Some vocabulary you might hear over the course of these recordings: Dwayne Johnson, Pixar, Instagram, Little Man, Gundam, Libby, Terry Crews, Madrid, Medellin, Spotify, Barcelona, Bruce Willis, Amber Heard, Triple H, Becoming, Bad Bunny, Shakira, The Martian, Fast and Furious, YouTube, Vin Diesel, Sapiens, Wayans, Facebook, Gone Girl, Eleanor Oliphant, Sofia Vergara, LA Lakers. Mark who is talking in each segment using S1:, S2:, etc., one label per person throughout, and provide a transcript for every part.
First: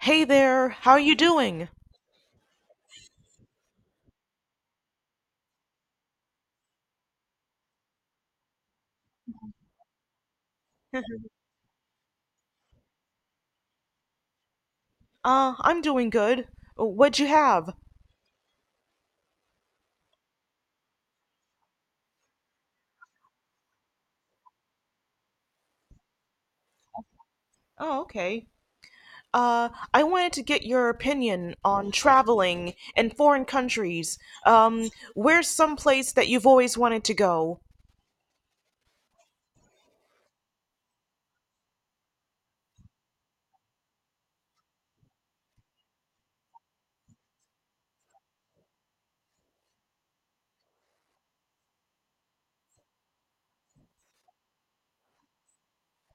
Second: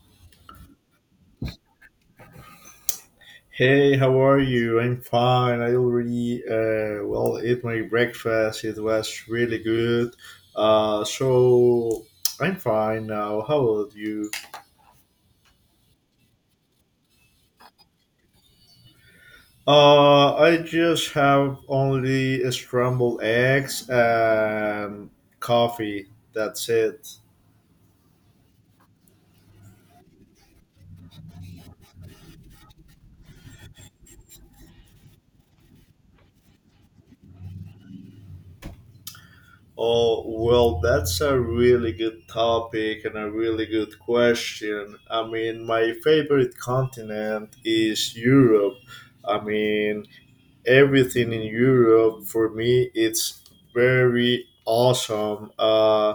S1: Hey there, how are you doing?
S2: Hey, how are you? I'm fine. I already well ate my breakfast. It was really good. Uh, so I'm fine now. How about you?
S1: I'm doing good. What'd you have?
S2: I just have only scrambled eggs and coffee. That's it.
S1: Oh, okay. Uh, I wanted to get your opinion on traveling in foreign countries. Um, Where's some place that you've always wanted to go?
S2: Oh, well, that's a really good topic and a really good question. I mean, my favorite continent is Europe. I mean, everything in Europe for me it's very awesome.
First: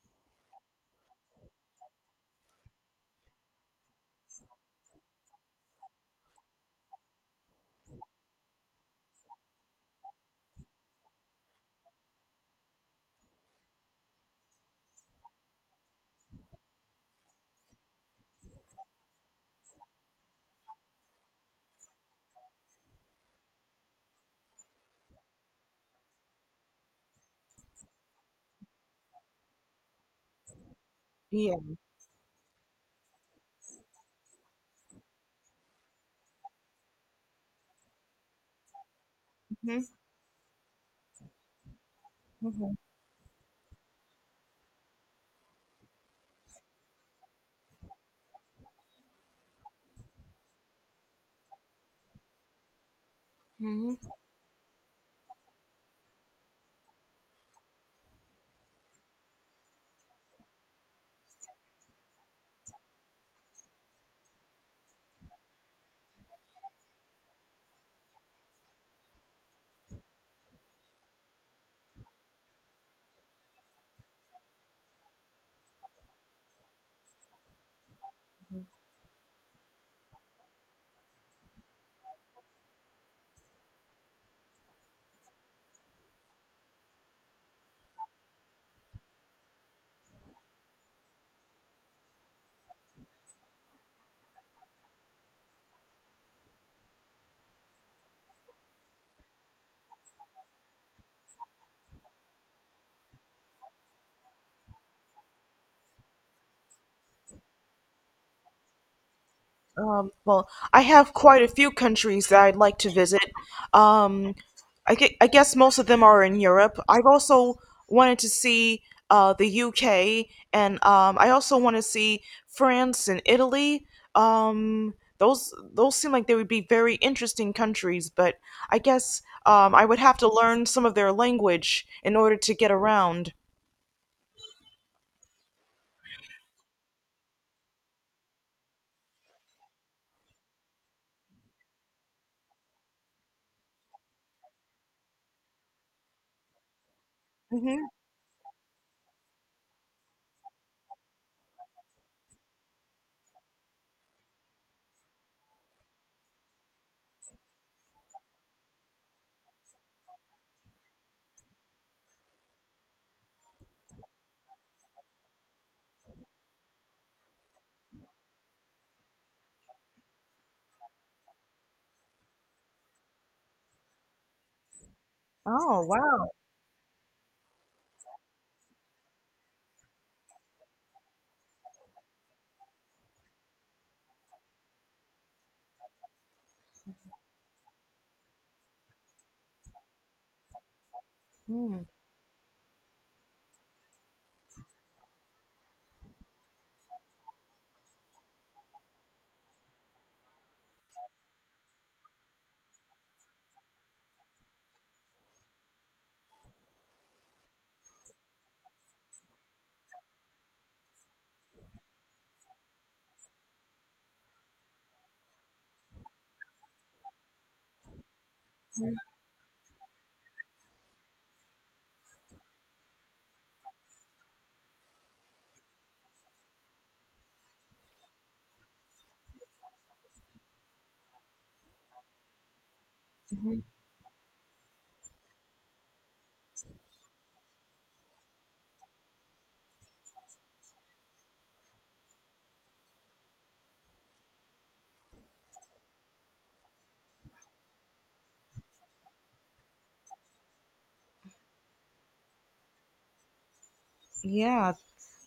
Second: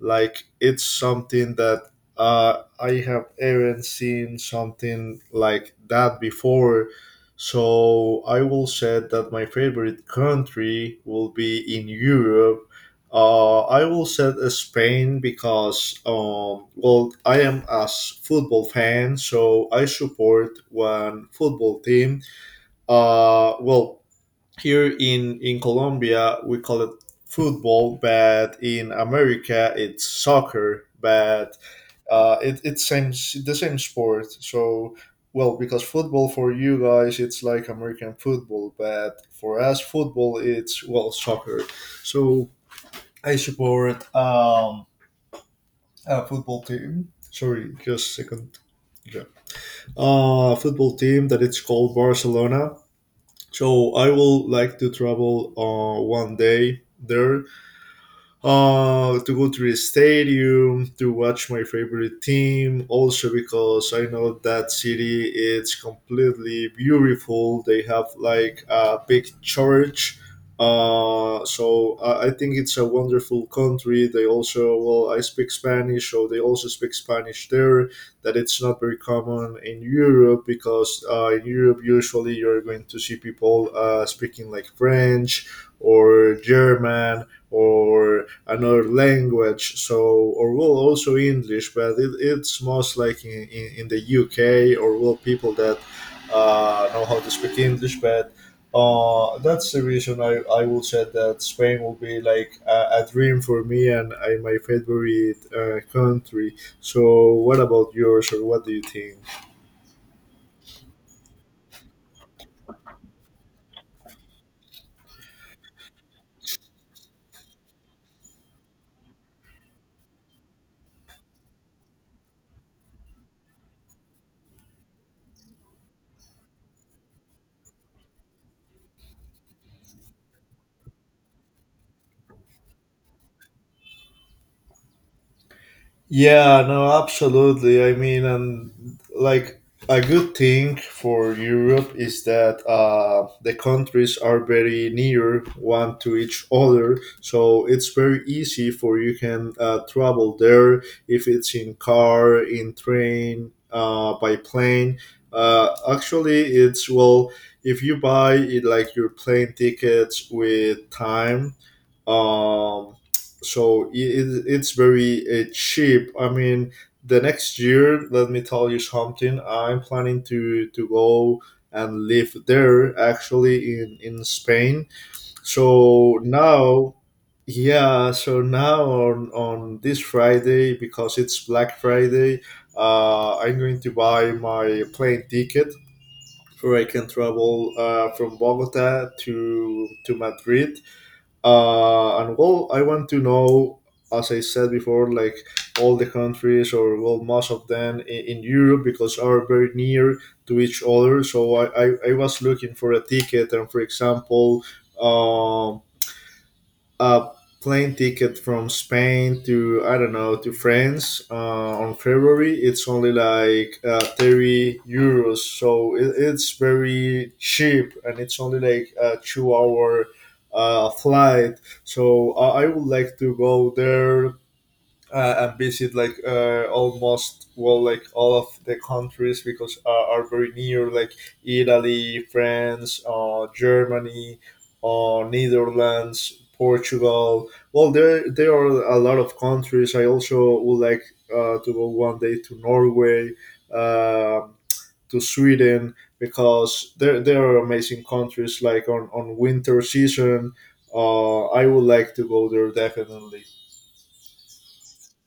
S2: Like it's something that I have haven't seen something like that before. So I will say that my favorite country will be in Europe. I will say Spain because, well, I am a football fan, so I support one football team. Well, here in Colombia we call it football, but in America it's soccer. But
S1: Yeah.
S2: it's same the same sport. So well, because football for you guys it's like American football, but for us football it's well soccer. So I support a football team. Sorry, just a second. Yeah. Football team that it's called Barcelona,
S1: Hmm.
S2: so I would like to travel one day there, to go to the stadium to watch my favorite team. Also, because I know that city it's completely beautiful. They have like a big church. So I think it's a wonderful country. They also well, I speak Spanish, so they also speak Spanish there. That it's not very common in Europe because in Europe usually you're going to see people speaking like French or German or another language, so or well also english, but it's most like in the uk, or well people that know how to speak english, but that's the reason I would say that Spain will be like a dream for me and my favorite country. So, what about yours, or what do you think?
S1: Well, I have quite a few countries that I'd like to visit. Um, I guess most of them are in Europe. I've also wanted to see the UK, and I also want to see France and Italy. Um, those seem like they would be very interesting countries, but I guess I would have to learn some of their language in order to get around.
S2: Yeah, no, absolutely. I mean, and like a good thing for Europe is that the countries are very near one to each other, so
S1: Hmm.
S2: it's very easy for you can travel there if it's in car, in train, by plane. Actually, it's well if you buy it like your plane tickets with time. Um, so it's very cheap. I mean, the next year, let me tell you something. I'm planning to go and live there, actually in spain,
S1: Oh,
S2: so now, yeah, so now on this friday because it's black friday, I'm going to buy my plane ticket where I can travel from bogota to madrid,
S1: wow.
S2: and well I want to know, as I said before, like all the countries, or well, most of them in europe, because are very near to each other. So I was looking for a ticket, and for example, um a plane ticket from Spain to I don't know, to France on February. It's only like €30, so it's very cheap, and it's only like a two-hour flight. So I would like to go there, and visit like almost well like all of the countries because are very near, like Italy, France, Germany, Netherlands, Portugal. Well, there are a lot of countries. I also would like to go one day to Norway, um to Sweden, because there are amazing countries like on winter season. I would like to go there definitely.
S1: Yeah,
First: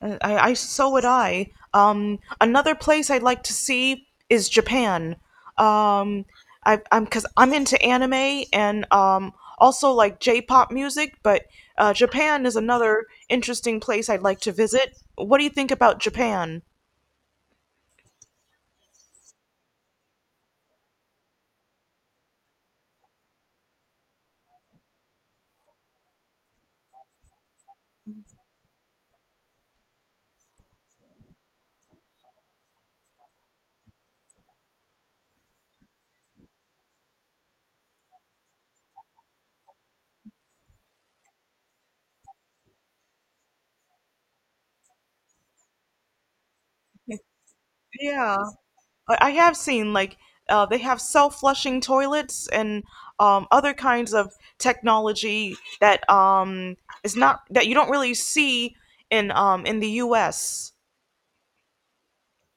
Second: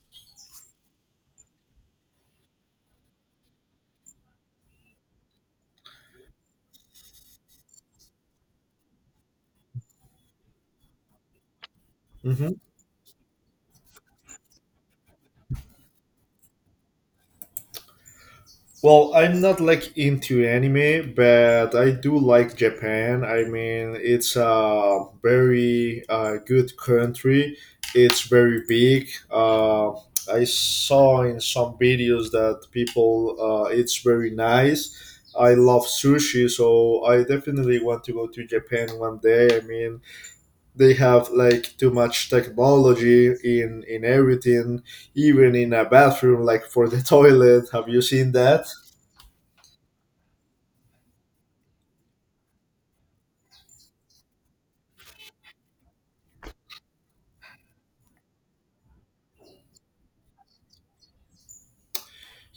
S1: I so would I. Another place I'd like to see is Japan. Um, I'm because I'm into anime and also like J-pop music, but Japan
S2: Mhm.
S1: is another interesting place I'd like to visit. What do you think about Japan?
S2: Well, I'm not like into anime, but I do like Japan. I mean, it's a very good country. It's very big. I saw in some videos that people, it's very nice. I love sushi, so I definitely want to go to Japan one day. I mean, they have like too much technology in everything, even in a bathroom, like for the toilet. Have you seen
S1: Yeah.
S2: that?
S1: I have seen like they have self-flushing toilets and other kinds of technology that is not that you don't really see in the U.S.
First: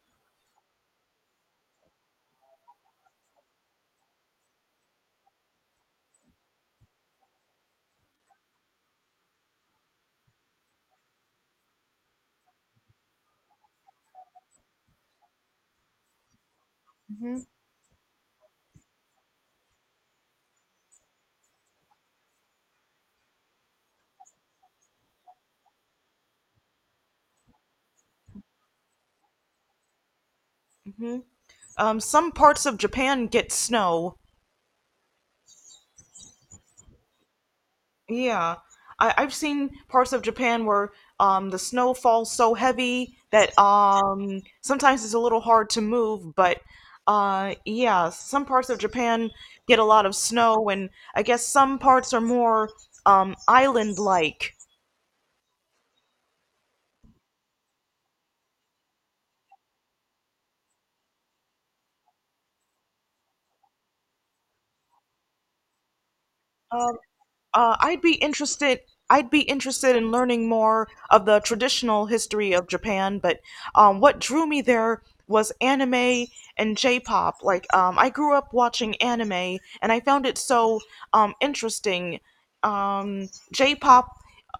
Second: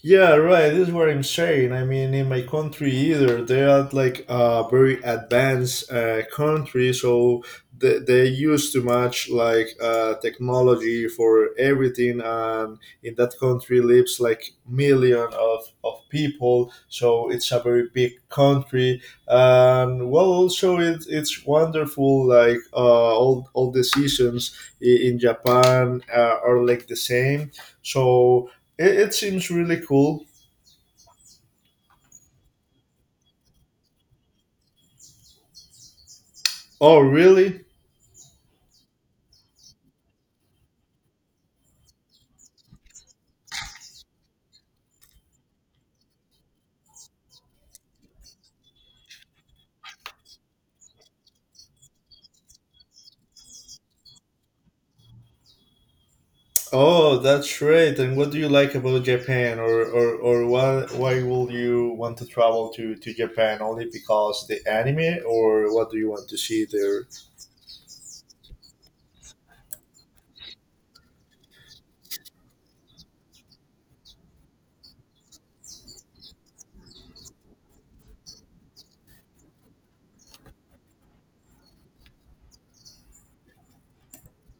S2: Yeah, right. This is what I'm saying. I mean, in my country either, they are like a very advanced country, so they use too much like technology for everything. And in that country lives like million of people, so
S1: Hmm.
S2: it's a very big country. And well, also it's wonderful. Like all the seasons in Japan are like the same. So it seems really cool.
S1: Hmm. Some parts of Japan get snow.
S2: Oh, really?
S1: Yeah. I, I've seen parts of Japan where the snow falls so heavy that sometimes it's a little hard to move, but yeah, some parts of Japan get a lot of snow, and I guess some parts are more island-like.
S2: Oh, that's great. And what do you like about Japan, or why will you want to travel to Japan only because the anime, or what do you want to see there?
S1: I'd be interested. I'd be interested in learning more of the traditional history of Japan, but what drew me there was anime and J-pop. Like, I grew up watching anime, and I found it so interesting. J-pop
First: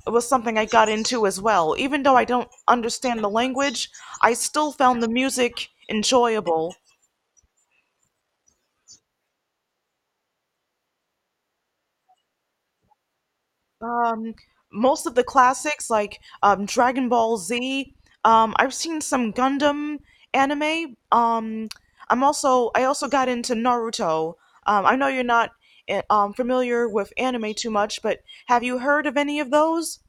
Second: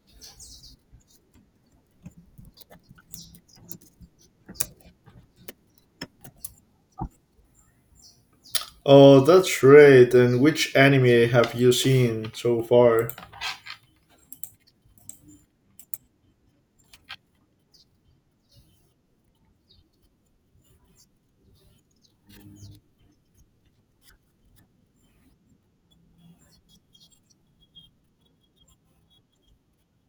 S1: was something I got into as well. Even though I don't understand the language, I still found the music enjoyable.
S2: Oh, that's great. And which anime have you seen so far?
S1: Um, Most of the classics like Dragon Ball Z. I've seen some Gundam anime. I also got into Naruto. I know you're not familiar with anime too much, but have you heard of any of those?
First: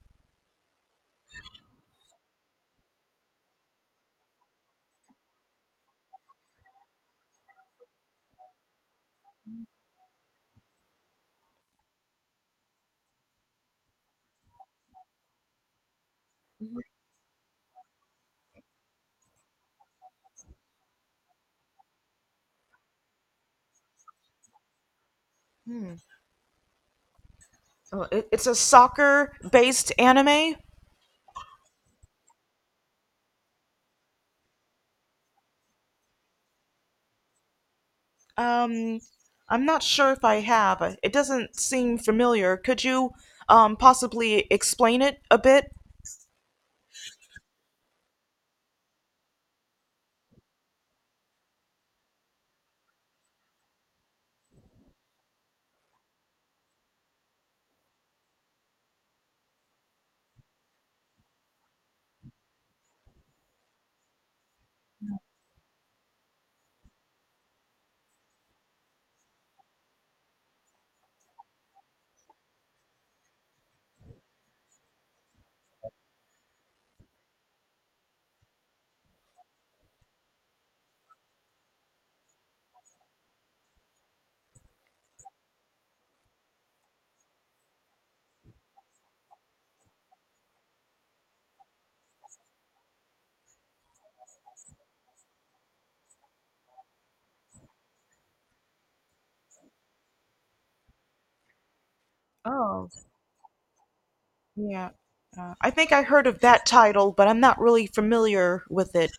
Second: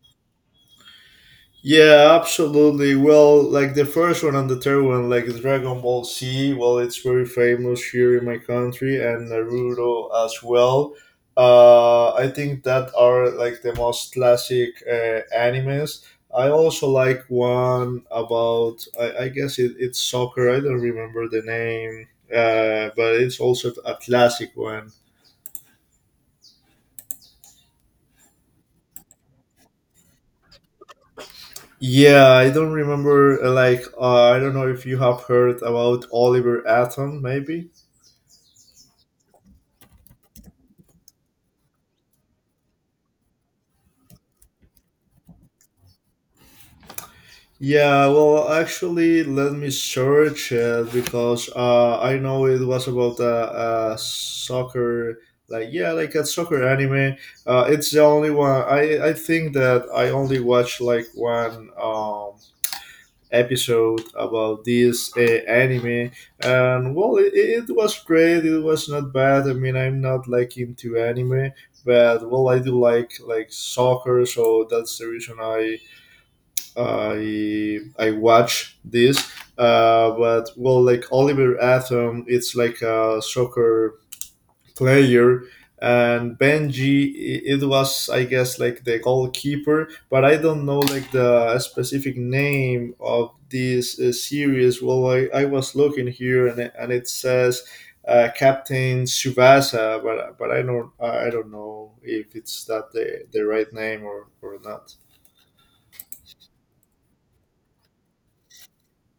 S2: Yeah, absolutely. Well, like the first one and the third one, like Dragon Ball Z, well, it's very famous here in my country, and Naruto as well. I think that are like the most classic animes. I also like one about, I guess it's soccer. I don't remember the name, but it's also a classic one.
S1: Hmm. Oh, it- It's a soccer-based anime.
S2: Yeah, I don't remember. Like, I don't know if you have heard about Oliver Atom, maybe.
S1: Um, I'm not sure if I have. It doesn't seem familiar. Could you possibly explain it a bit?
S2: Yeah, well, actually, let me search it because I know it was about a soccer, like yeah, like a soccer anime. It's the only one. I think that I only watched like one episode about this anime, and well, it was great. It was not bad. I mean, I'm not like into anime, but well, I do like soccer, so that's the reason I watch this, but well, like Oliver Atom, it's like a soccer player, and Benji, it was I guess like the goalkeeper, but I don't know like the specific name of this series. Well, I was looking here, and it says. Captain Subasa, but I don't know if it's
S1: Oh.
S2: that the right name, or
S1: Yeah.
S2: not.
S1: I think I heard of that title, but I'm not really familiar with it.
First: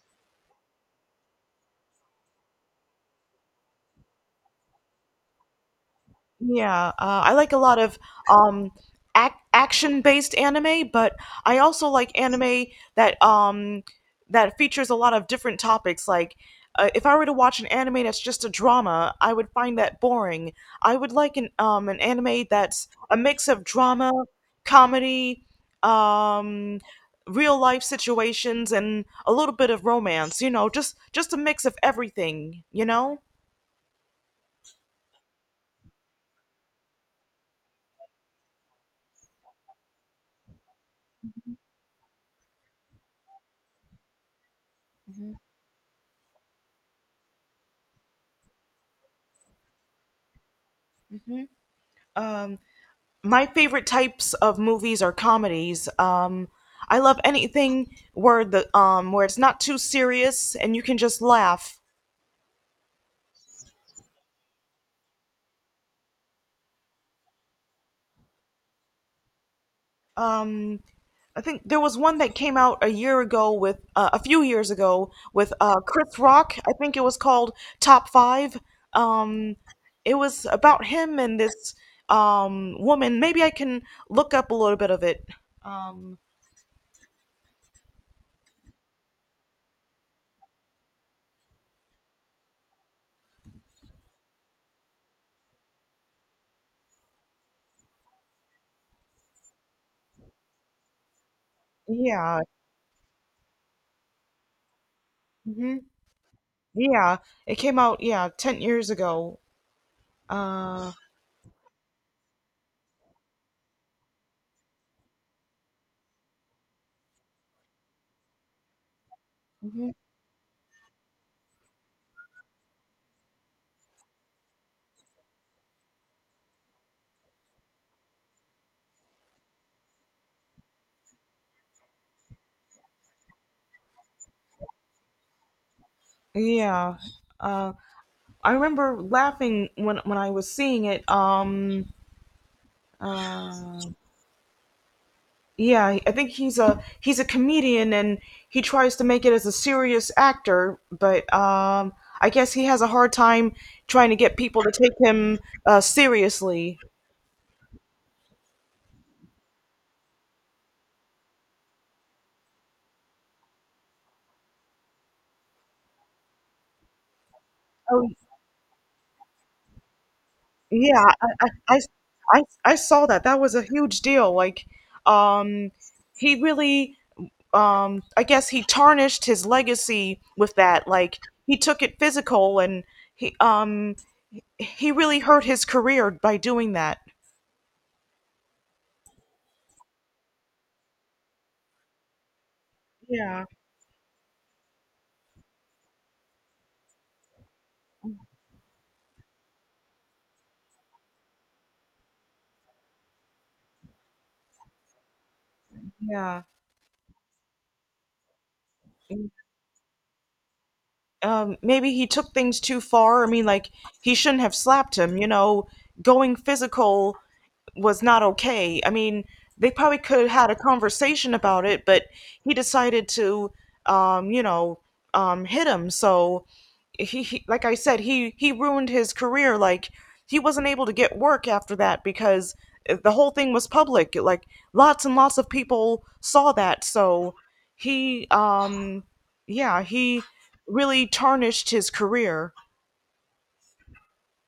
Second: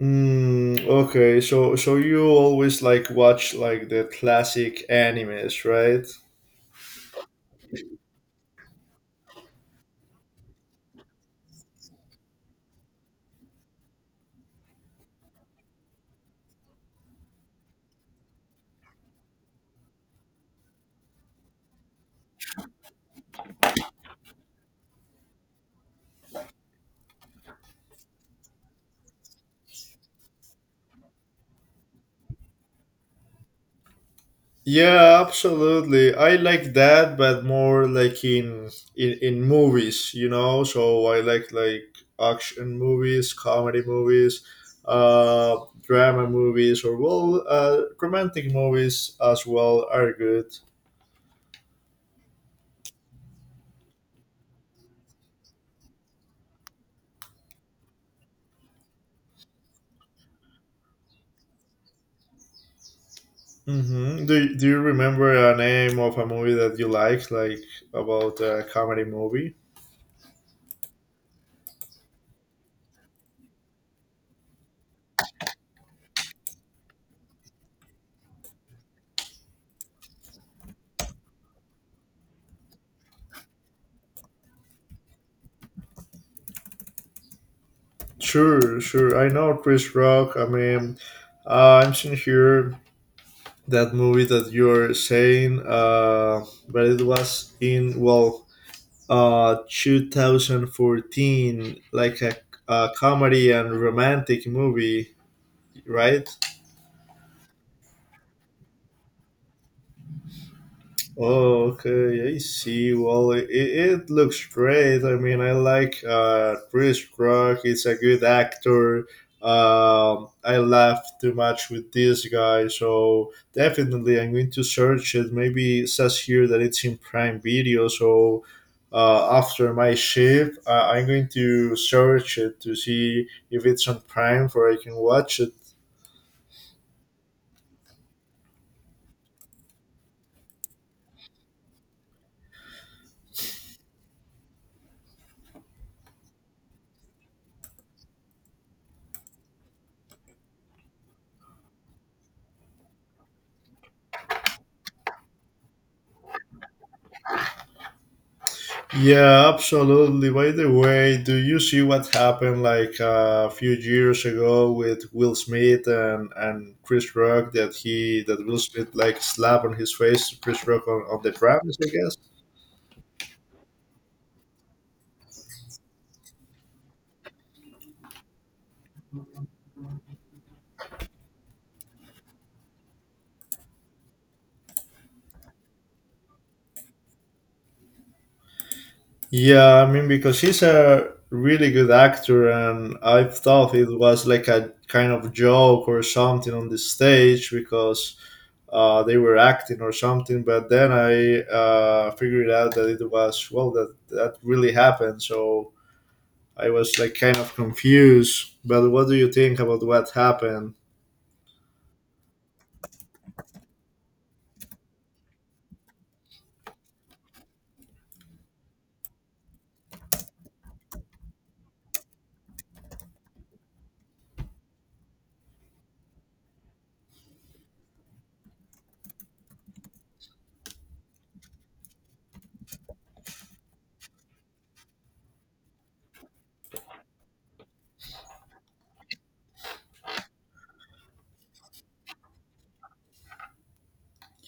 S2: Mm, okay, so you always like watch like the classic animes, right?
S1: Yeah, I like a lot of um, action-based anime, but I also like anime that that features a lot of different topics. Like, if I were to watch an anime that's just a drama, I would find that boring. I would like an anime that's a mix of drama, comedy, um, real life situations, and a little bit of romance. You know, just a mix of everything. You know.
S2: Yeah, absolutely. I like that, but more like in movies, you know. So I like action movies, comedy movies,
S1: Mhm.
S2: uh, drama movies, or well, romantic movies as well are good.
S1: Um, my favorite types of movies are comedies. I love anything where the where it's not too serious and you can just laugh.
S2: Mm-hmm. Do you remember a name of a movie that you liked, like about a comedy movie?
S1: Um, I think there was one that came out a few years ago with Chris Rock. I think it was called Top Five. Um, it was about him and this woman. Maybe I can look up a little bit of it. Um,
S2: Sure, sure. I know Chris Rock. I mean, I'm seeing here that movie that you're saying, but it was in, well, 2014, like
S1: yeah.
S2: a comedy and romantic movie,
S1: Hmm.
S2: right?
S1: Yeah. It came out, yeah, 10 years ago. Uh,
S2: Oh, okay, I see. Well, it looks great. I mean, I like Chris Rock. He's a good actor.
S1: Mhm.
S2: I laughed too much with this guy, so definitely I'm going to search it. Maybe it says here that it's in Prime Video, so after my shift, I'm going to search it to see if it's on Prime, for I can watch it.
S1: Yeah. Uh, I remember laughing when I was seeing it. Uh, yeah, I think he's a comedian and he tries to make it as a serious actor, but I guess he has a hard time trying to get people to take him seriously.
S2: Yeah, absolutely. By the way, do you see what happened like a few years ago with Will Smith and Chris Rock, that
S1: Oh
S2: he that Will Smith like slap on his face Chris Rock
S1: yeah,
S2: on the
S1: I,
S2: premise,
S1: I,
S2: I guess?
S1: I saw that. That was a huge deal. Like, um, he really I guess he tarnished his legacy with that. Like he took it physical and he um he really hurt his career by doing that.
S2: Yeah, I mean because he's a really good actor, and I
S1: Yeah.
S2: thought it was like a kind of joke or something on the stage, because they were acting or something, but then I figured out that it was well that really happened. So
S1: Yeah.
S2: I was like kind of confused. But what do you think about what happened?
S1: Maybe he took things too far. I mean, like, he shouldn't have slapped him, you know. Going physical was not okay. I mean, they probably could have had a conversation about it, but he decided to, um, you know, hit him. So like I said, he ruined his career. Like he wasn't able to get work after that because the whole thing was public. Like lots and lots of people saw that. So he, um, yeah, he really tarnished his career.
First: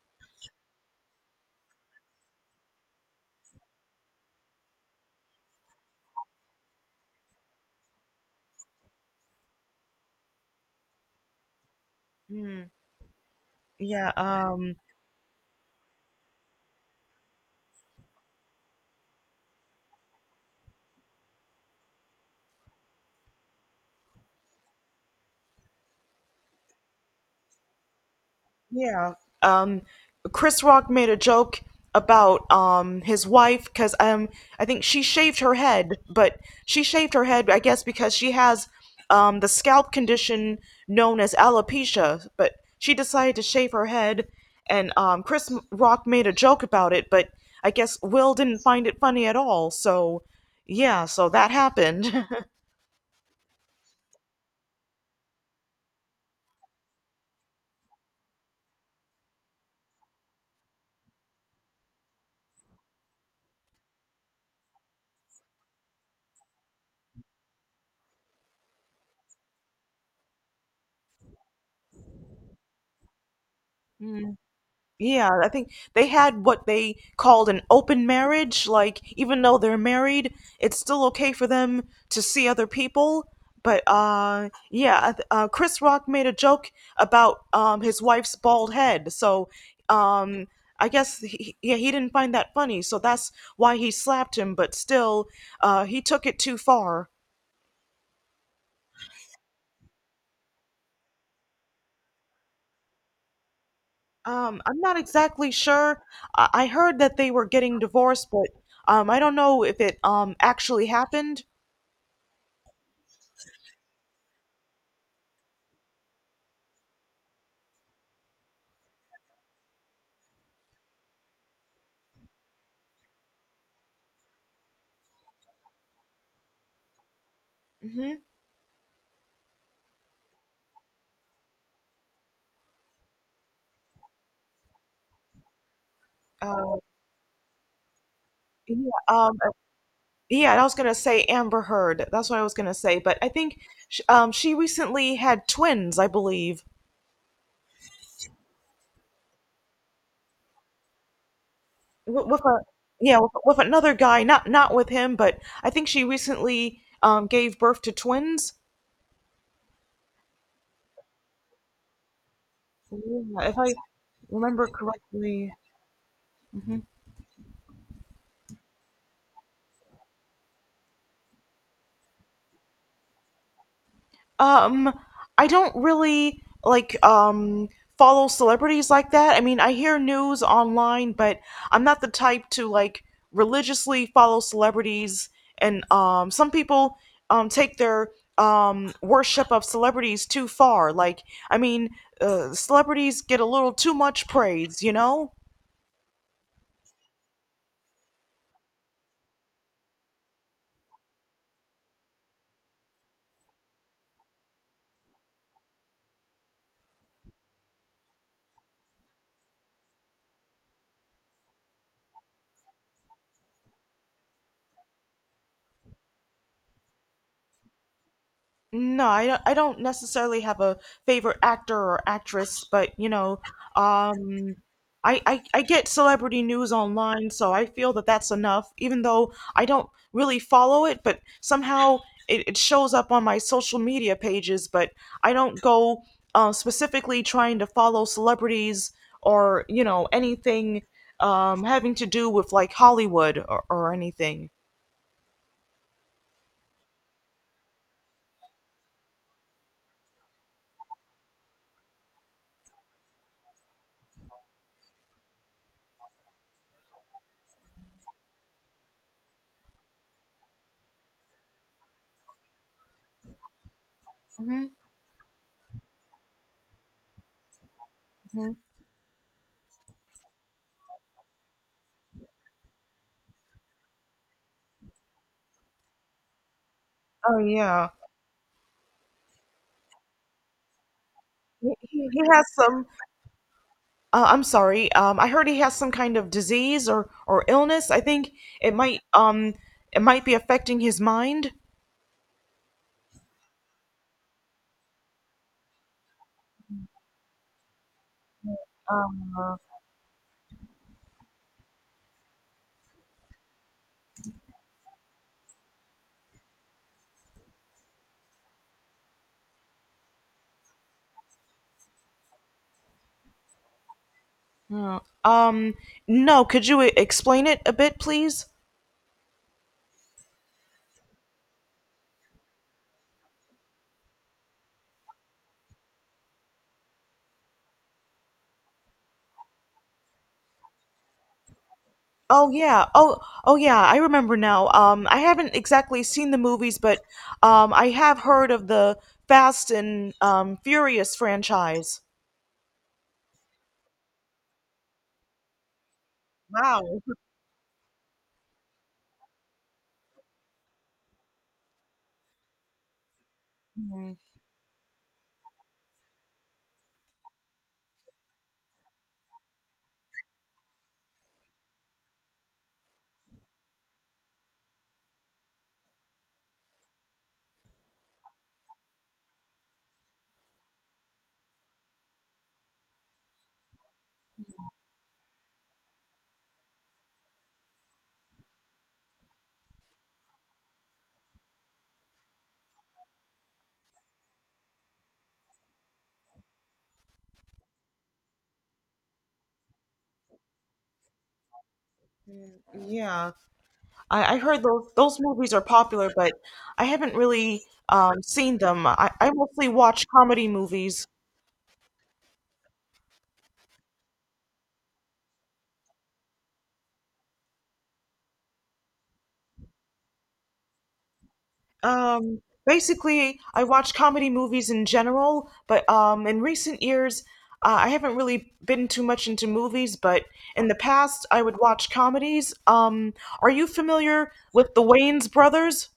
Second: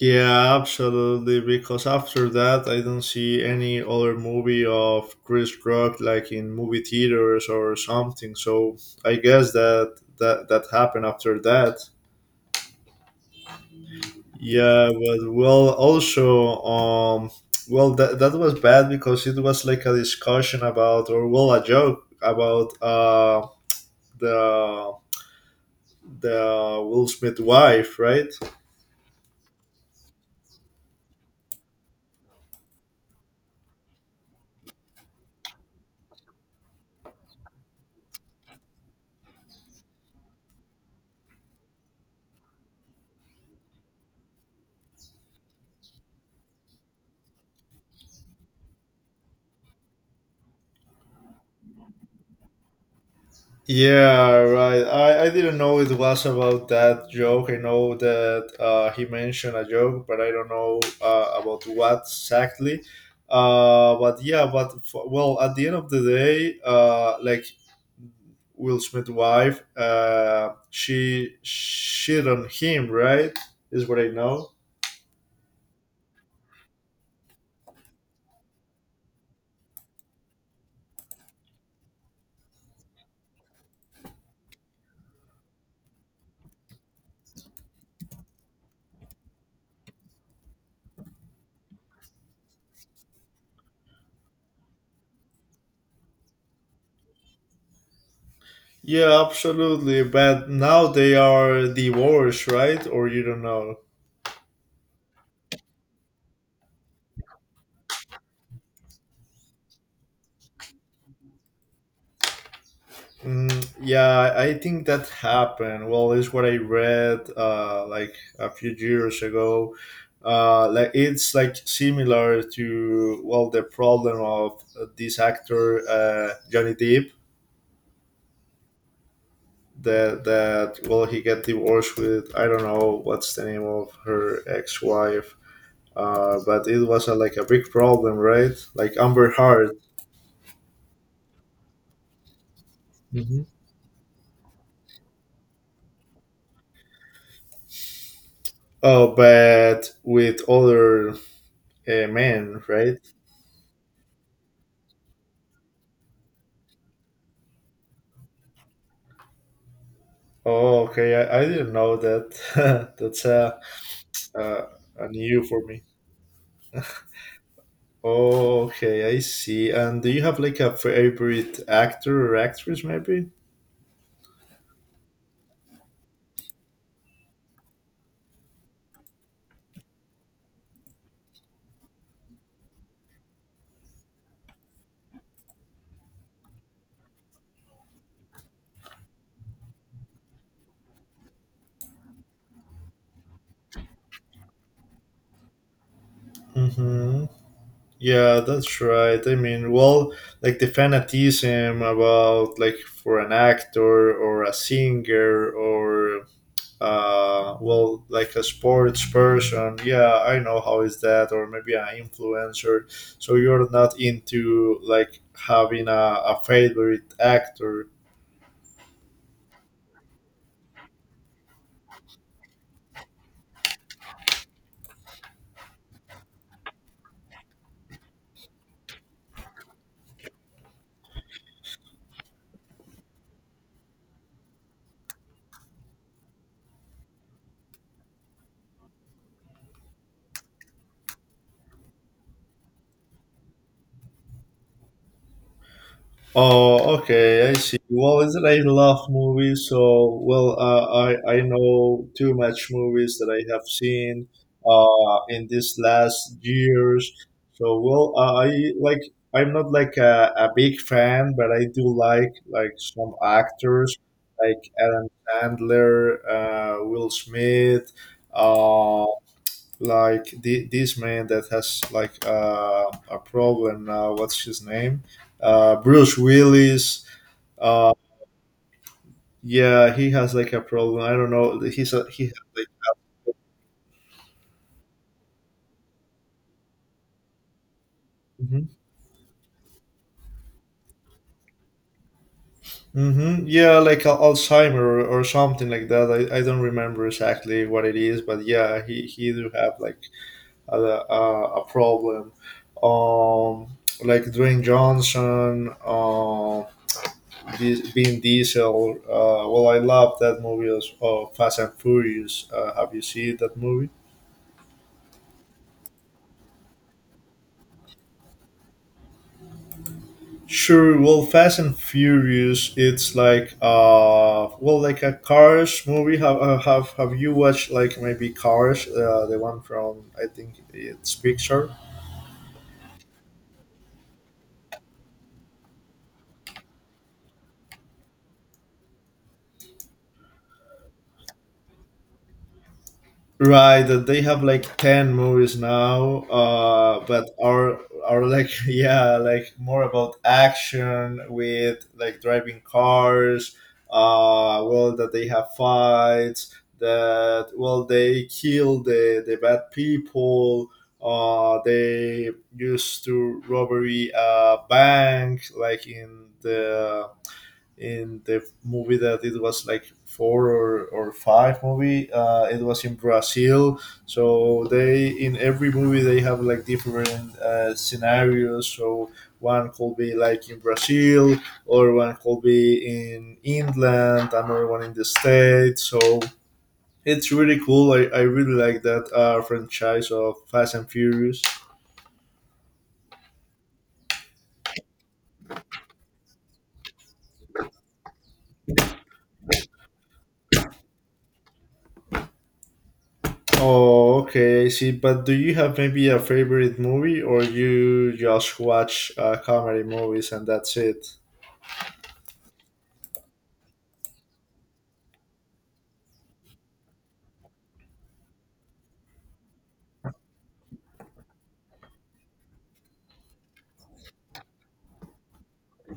S2: Yeah, absolutely. Because after that, I don't see any other movie of Chris Rock like in movie theaters or something. So I guess that that happened after that.
S1: Mm, yeah.
S2: Yeah, but well, also, well, that was bad because it was like a discussion about, or well, a joke about the the Will Smith wife, right?
S1: Yeah. Um, Chris Rock made a joke about his wife because I think she shaved her head, but she shaved her head I guess because she has the scalp condition known as alopecia, but she decided to shave her head, and Rock made a joke about it, but I guess Will didn't find it funny at all. So yeah, so that happened.
S2: Yeah, right. I didn't know it was about that joke. I know that he mentioned a joke, but I don't know about what exactly. But yeah, but well, at the end of the day, like Will Smith's wife, she shit on him, right? Is what I know.
S1: Yeah, I think they had what they called an open marriage. Like, even though they're married, it's still okay for them to see other people. But yeah, Chris Rock made a joke about his wife's bald head. So um, I guess yeah, he didn't find that funny. So that's why he slapped him. But still, he took it too far.
S2: Yeah, absolutely. But now they are divorced, right? Or you don't know?
S1: I'm not exactly sure. I heard that they were getting divorced, but I don't know if it actually happened.
S2: Mm, yeah, I think that happened. Well, it's what I read like a few years ago. Like it's like similar to well the problem of this actor, Johnny Depp,
S1: Mm-hmm.
S2: that he got divorced with I don't know what's the name of her ex wife. But
S1: Uh,
S2: it was like a big problem, right?
S1: yeah,
S2: Like Amber
S1: um, uh,
S2: Heard.
S1: yeah, and I was gonna say Amber Heard. That's what I was gonna say, but I
S2: hmm
S1: think sh she recently had twins, I believe,
S2: Oh, but with other
S1: with a
S2: men, right?
S1: yeah, with another guy, not not with him, but I think she recently gave birth to twins.
S2: Oh, okay. I didn't know that. That's
S1: Yeah, if I
S2: a
S1: remember
S2: a new
S1: correctly.
S2: for me.
S1: Mm-hmm.
S2: Oh, okay. I see. And do you have like a favorite actor or actress, maybe?
S1: Um, I don't really like follow celebrities like that. I mean, I hear news online, but I'm not the type to like religiously follow celebrities. And some people take their worship of celebrities too far. Like, I mean, celebrities get a little too much praise, you know?
S2: Mm-hmm. Yeah, that's right. I mean, well, like the fanatism about like for an actor or a singer or well, like a sports person, yeah, I know how is that, or maybe an influencer. So you're not into like having a favorite actor.
S1: No, I don't necessarily have a favorite actor or actress, but you know, um, I get celebrity news online, so I feel that that's enough, even though I don't really follow it, but somehow it shows up on my social media pages, but I don't go specifically trying to follow celebrities or, you know, anything having to do with like Hollywood or anything.
S2: Oh, okay, I see. Well, is it I love movies, so well, I know too much movies that I have seen in these last years. So well, I like I'm not like a big fan, but I do like some actors
S1: Hmm.
S2: like Adam Sandler, Will Smith.
S1: Hmm.
S2: uh, like this man that has like a problem now. What's his name? Bruce Willis.
S1: Oh yeah,
S2: Uh, yeah, he has like a problem. I don't know. He's a
S1: he
S2: he. has
S1: has some. I'm sorry. I heard he has some kind of disease or illness. I think
S2: Like,
S1: it might um it might be affecting his mind.
S2: hmm Yeah, like a- Alzheimer or something like that. I don't remember exactly what it is, but yeah, he do have like a problem. Um, like Dwayne Johnson. Vin Diesel. Well, I love that movie as well, Fast and Furious. Have you seen that movie?
S1: Uh, um, no. Could you explain it a bit, please?
S2: Sure. Well, Fast and Furious. It's like well, like a Cars movie. Have you watched like maybe Cars? The one from I think it's Pixar.
S1: Oh yeah. Oh oh yeah. I remember now. I haven't exactly seen the movies, but I have heard of the Fast and Furious franchise.
S2: Right, that they have like 10 movies now,
S1: Wow.
S2: but are like yeah, like more about action with like driving cars.
S1: Mhm.
S2: Well, that they have fights. That well, they kill the bad people. They used to robbery a bank like in the movie that it was like four or five movie it was in Brazil. So they, in every movie, they have like different scenarios. So one could be like in Brazil, or one could be in England, another one in the States. So it's really cool. I really like that franchise of Fast and Furious.
S1: Yeah. I heard those movies are popular, but I haven't really seen them. I mostly watch comedy movies.
S2: Oh, okay, I see. But do you have maybe a favorite movie, or you just watch comedy movies and that's it?
S1: Um, basically, I watch comedy movies in general, but in recent years, I haven't really been too much into movies. But in the past, I would watch comedies. Are you familiar with the Wayans brothers?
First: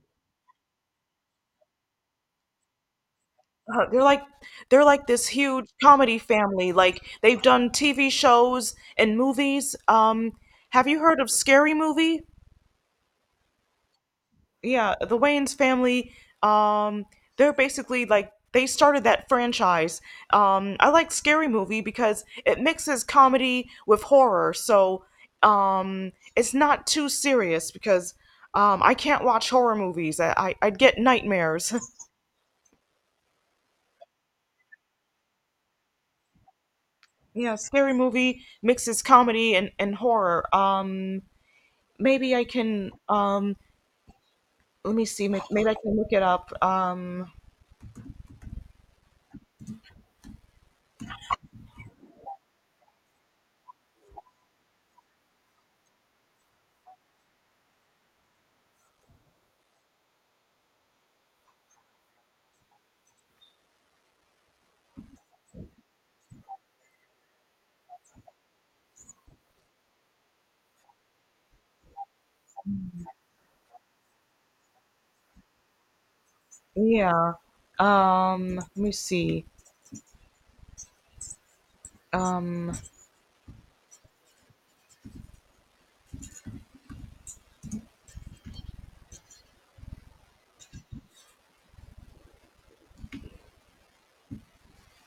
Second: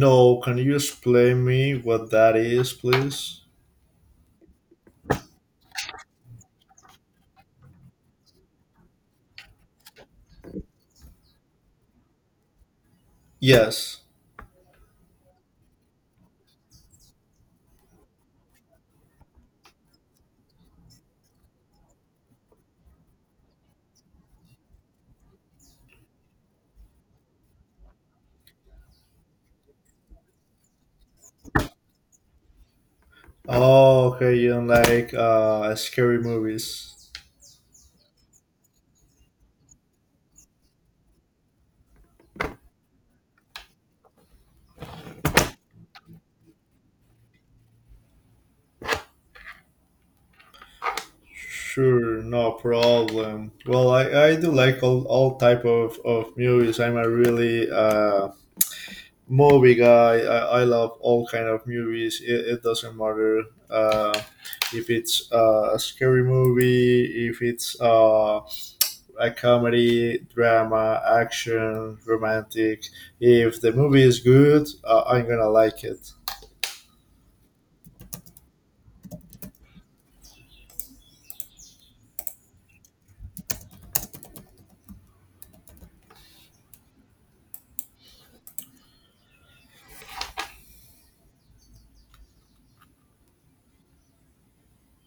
S2: No, can you explain me what that is, please?
S1: Uh, they're like they're like this huge comedy family. Like they've done TV shows and movies. Have you heard of Scary Movie?
S2: Yes.
S1: Yeah, the Wayans family. Um, they're basically like they started that franchise. I like Scary Movie because it mixes comedy with horror, so it's not too serious because I can't watch horror movies. I I'd get nightmares.
S2: Oh, okay. You don't like scary movies?
S1: Yeah, scary movie mixes comedy and horror. Maybe I can let me see. Maybe I can look it up.
S2: Sure, no problem. Well, I do like all type of movies. I'm a really movie guy. I love all kind of movies. It doesn't matter uh, if it's a scary movie, if it's a comedy, drama, action, romantic. If the movie is good, I'm gonna like it.
S1: Yeah. Let me see. Um,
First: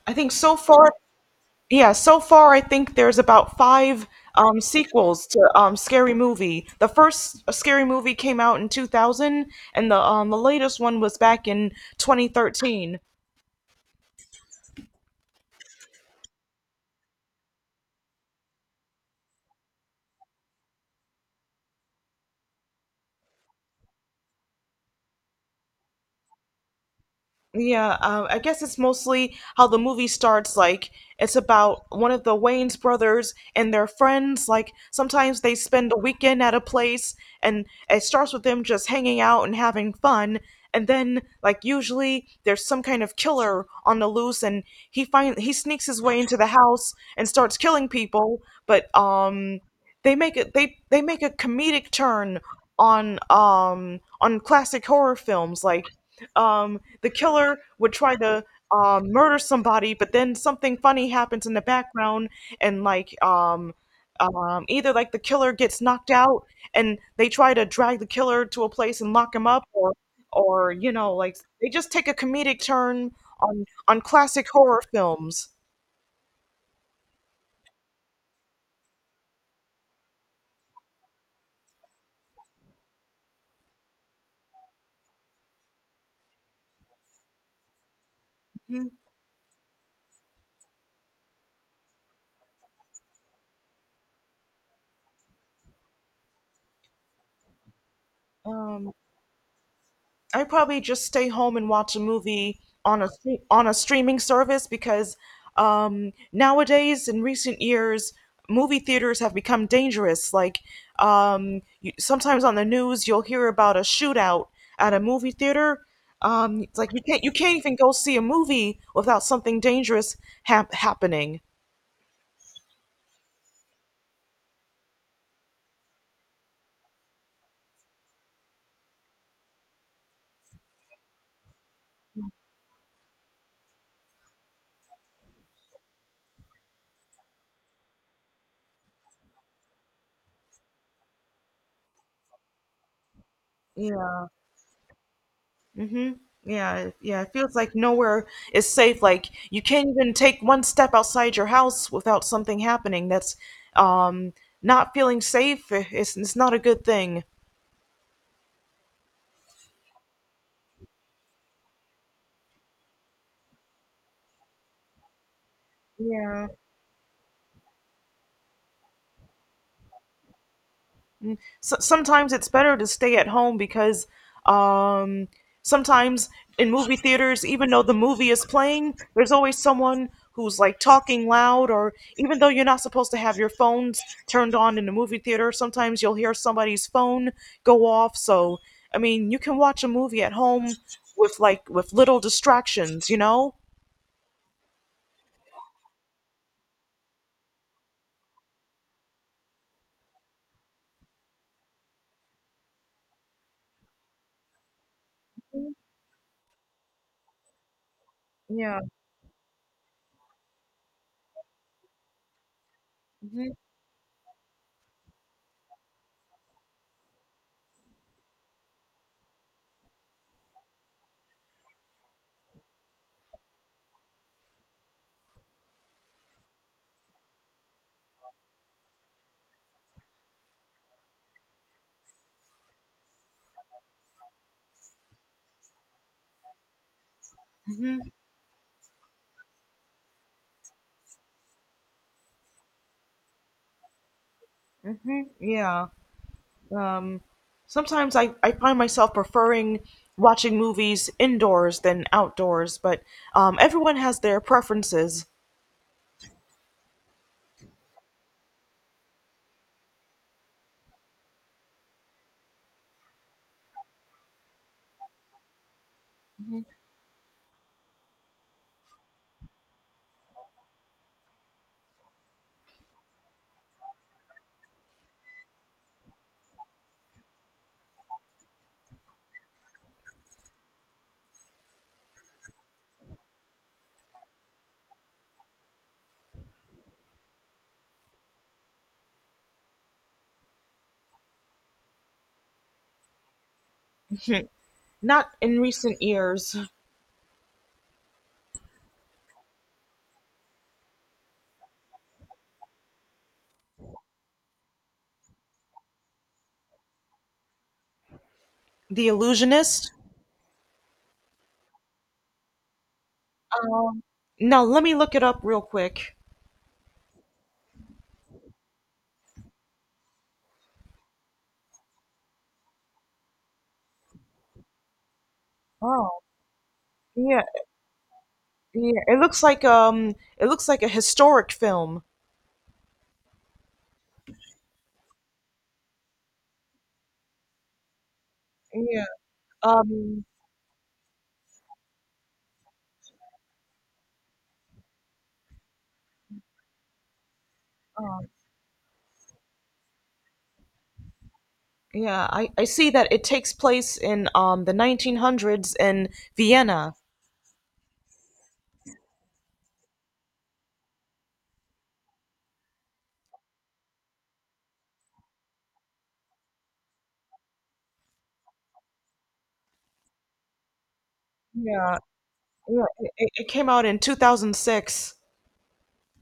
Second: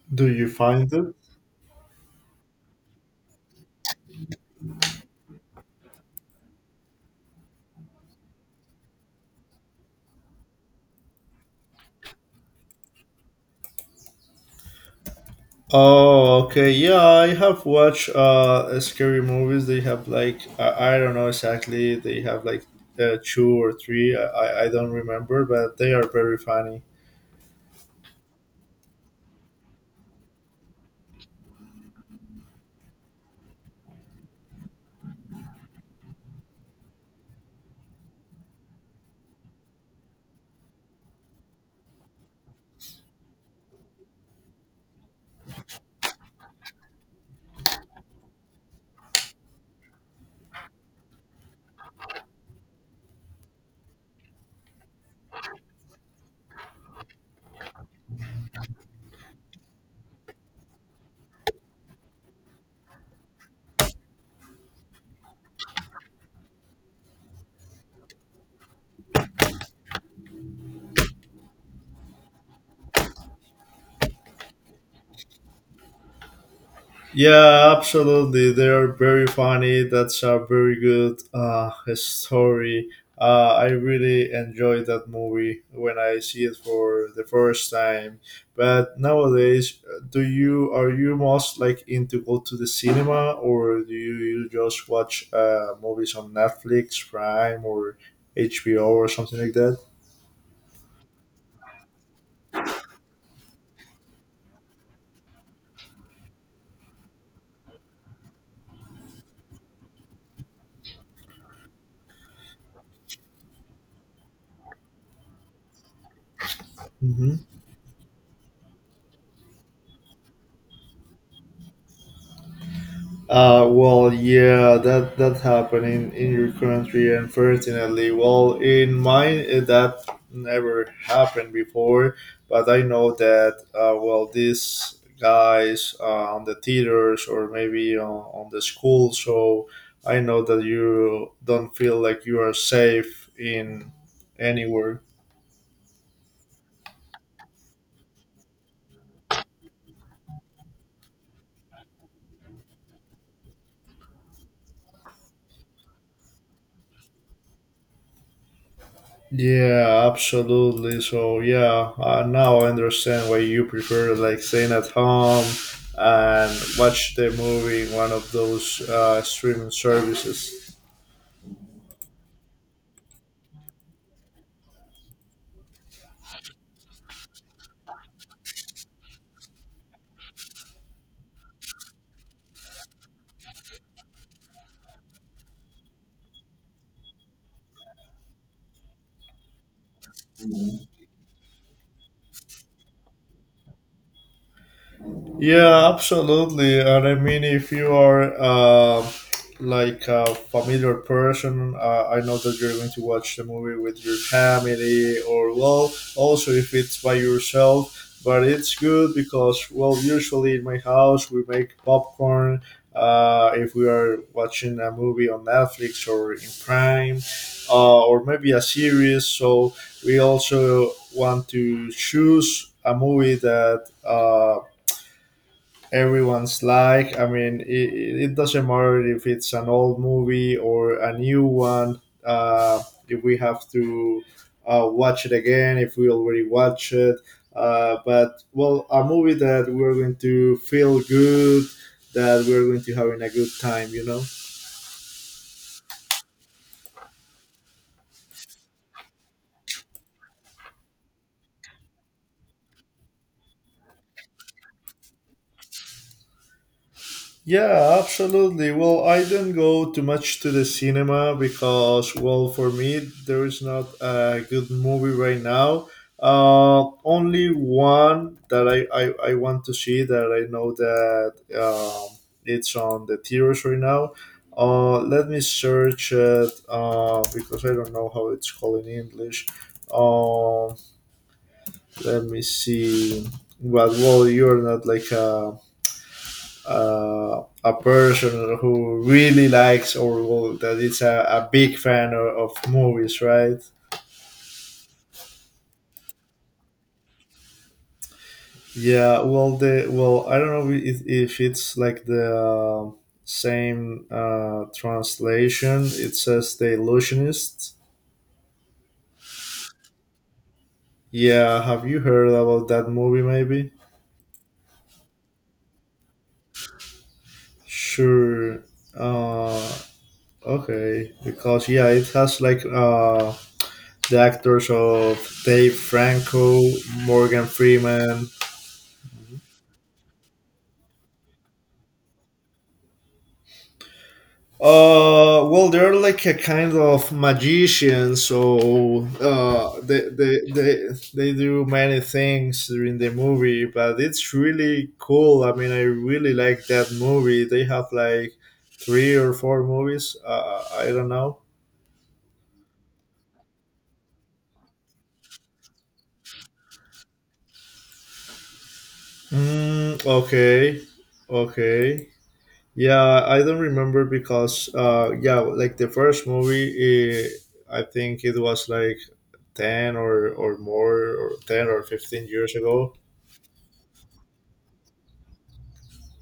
S1: I
S2: Do
S1: think
S2: you
S1: so
S2: find
S1: far,
S2: it?
S1: yeah, so far I think there's about five sequels to Scary Movie. The first Scary Movie came out in 2000, and the latest one was back in 2013.
S2: Oh, okay. Yeah, I have watched scary movies. They have like I don't know exactly. They have like two or three. I don't remember, but they are very funny.
S1: Yeah, I guess it's mostly how the movie starts. Like, it's about one of the Wayne's brothers and their friends. Like, sometimes they spend a weekend at a place, and it starts with them just hanging out and having fun. And then, like, usually there's some kind of killer on the loose, and he sneaks his way into the house and starts killing people. But they make a comedic turn on classic horror films like the killer would try to murder somebody, but then something funny happens in the background, and either like the killer gets knocked out, and they try to drag the killer to a place and lock him up, or you know like they just take a comedic turn on classic horror films.
S2: Yeah, absolutely. They are very funny. That's a very good story. I really enjoyed that movie when I see it for the first time.
S1: Mhm.
S2: But nowadays, do you are you most like into go to the cinema, or do you just watch movies on Netflix, Prime, or HBO
S1: Um,
S2: or something like that?
S1: I probably just stay home and watch a movie on on a streaming service because nowadays, in recent years, movie theaters have become dangerous. Like you, sometimes on the news, you'll hear about a shootout at a movie theater. It's like you
S2: Mhm.
S1: can't even go see a movie without something dangerous happening.
S2: Well, yeah, that happened in your country, unfortunately. Well, in mine that never happened before, but I know that well, these guys on the theaters or maybe on the school, so I know that you don't feel like you are safe in anywhere.
S1: Mm-hmm. Yeah. It feels like nowhere is safe. Like you can't even take one step outside your house without something happening. That's um not feeling safe. It's not a good thing.
S2: Yeah, absolutely. So yeah, now I understand why you prefer like staying at home
S1: Yeah.
S2: and watch the movie in one of those streaming services.
S1: So, sometimes it's better to stay at home because um, sometimes in movie theaters, even though the movie is playing, there's always someone who's like talking loud, or even though you're not supposed to have your phones turned on in the movie theater, sometimes you'll hear somebody's phone go off. So, I mean, you can watch a movie at home with with little distractions,
S2: Yeah, absolutely. And I mean, if you are like a familiar person, I know that you're going to watch the movie with your family, or well, also if it's by yourself. But it's
S1: Yeah.
S2: good because, well, usually in my house we make popcorn.
S1: Hmm.
S2: If we are watching a movie on Netflix or in Prime, or maybe a series, so we also want to choose a movie that. Everyone's like. I mean, it doesn't matter if it's an old movie or a new one. If we have to watch it again, if we already watch it.
S1: Hmm.
S2: But well, a movie that we're going to feel good, that we're going to having a good time.
S1: Yeah. Um, Sometimes I find myself preferring watching movies indoors than outdoors, but everyone has their preferences.
S2: Yeah, absolutely. Well, I don't go too much to the cinema because, well, for me, there is not a good movie right now. Only one that I want to see that I know that um, it's on the theaters right now. Let me search it because I don't know how it's called in English. Uh, Let me see. But, well, you're not like a person who really likes or well, that is a big fan of movies, right?
S1: Hmm. Not in recent years.
S2: Yeah, well, I don't know if it's like the same translation. It says The Illusionist.
S1: The Illusionist?
S2: Yeah, have you heard about that movie? Maybe.
S1: Um, no, let me look it up real quick.
S2: Sure. Uh, okay, because yeah, it has like the actors of Dave
S1: Oh,
S2: Franco,
S1: yeah,
S2: Morgan Freeman.
S1: yeah. It looks like a historic film.
S2: Well, they're like a kind of magician,
S1: Yeah.
S2: so they,
S1: Um,
S2: they they they do many things during the movie, but it's really cool. I mean, I really like that movie. They have
S1: um,
S2: like three or four movies. I don't know.
S1: yeah, I see that it takes place in the 1900s in Vienna.
S2: Mm, okay, okay. Yeah, I don't remember because yeah, like the first movie, I think it was like ten or more or ten or
S1: Yeah.
S2: fifteen years ago.
S1: It came out in 2006.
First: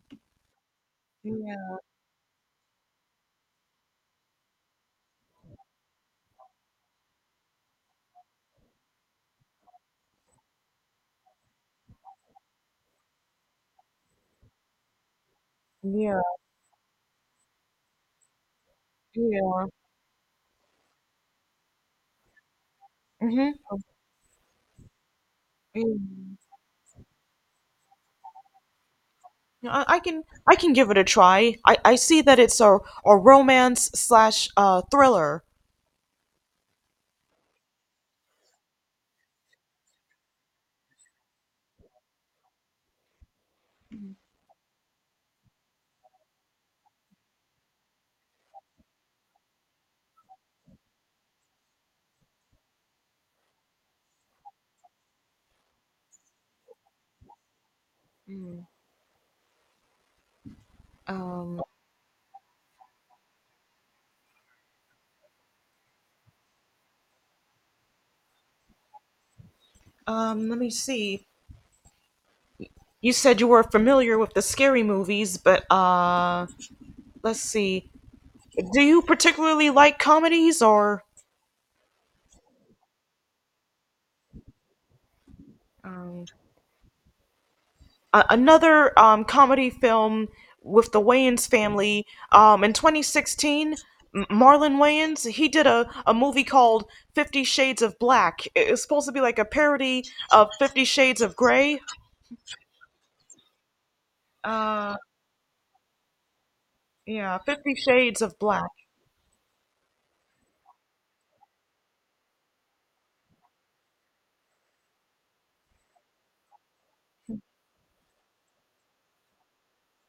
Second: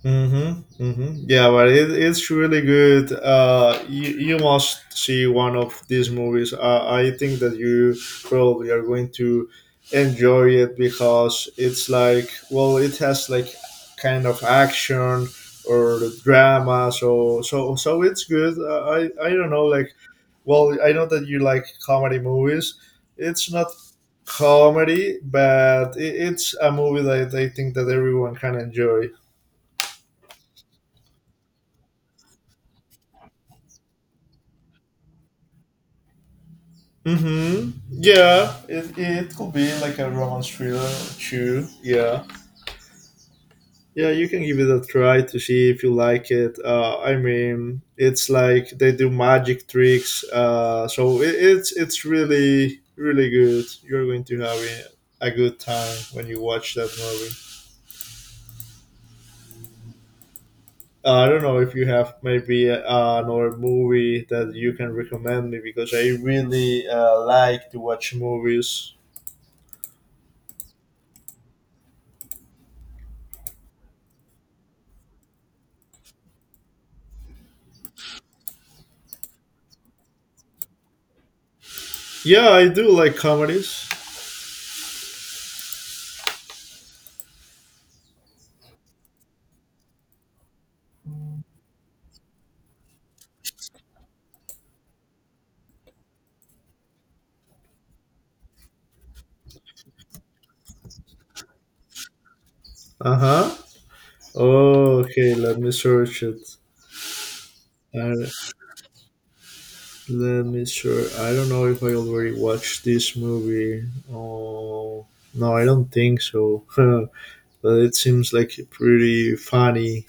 S2: Mm-hmm, mm-hmm. Yeah, but
S1: Yeah,
S2: it's really good. You must see one of these movies. I think that you probably are going to enjoy it because it's like, well, it has like kind of action or
S1: yeah,
S2: drama. So it's good. I don't
S1: yeah.
S2: know. Like, well, I know that you like comedy movies. It's
S1: Hmm.
S2: not comedy, but it's a movie that I think that everyone can enjoy.
S1: Yeah, I can I can give it a try. I see that it's a romance slash thriller.
S2: Mm-hmm. Yeah, it could be like a romance thriller too. Yeah. Yeah, you can give it a try to see if you like it. I mean, it's like they do magic tricks. So it's really really good. You're going to have a good time when you watch that movie. I don't know
S1: Um,
S2: if you have maybe another movie that you can recommend me because I really like to watch movies.
S1: Let me see. You said you were familiar with the scary movies, but let's see. Do you particularly like comedies or?
S2: Yeah, I do like comedies.
S1: Uh, another comedy film with the Wayans family. In 2016, Marlon Wayans he did a movie called Fifty Shades of Black. It's supposed to be like a parody of Fifty Shades of Grey.
S2: Uh huh.
S1: Uh,
S2: Oh, okay, let me search it.
S1: yeah, Fifty Shades
S2: Uh,
S1: of Black.
S2: Let me sure. I don't know if I already watched this movie. Oh, no, I don't think so. But it seems like pretty funny,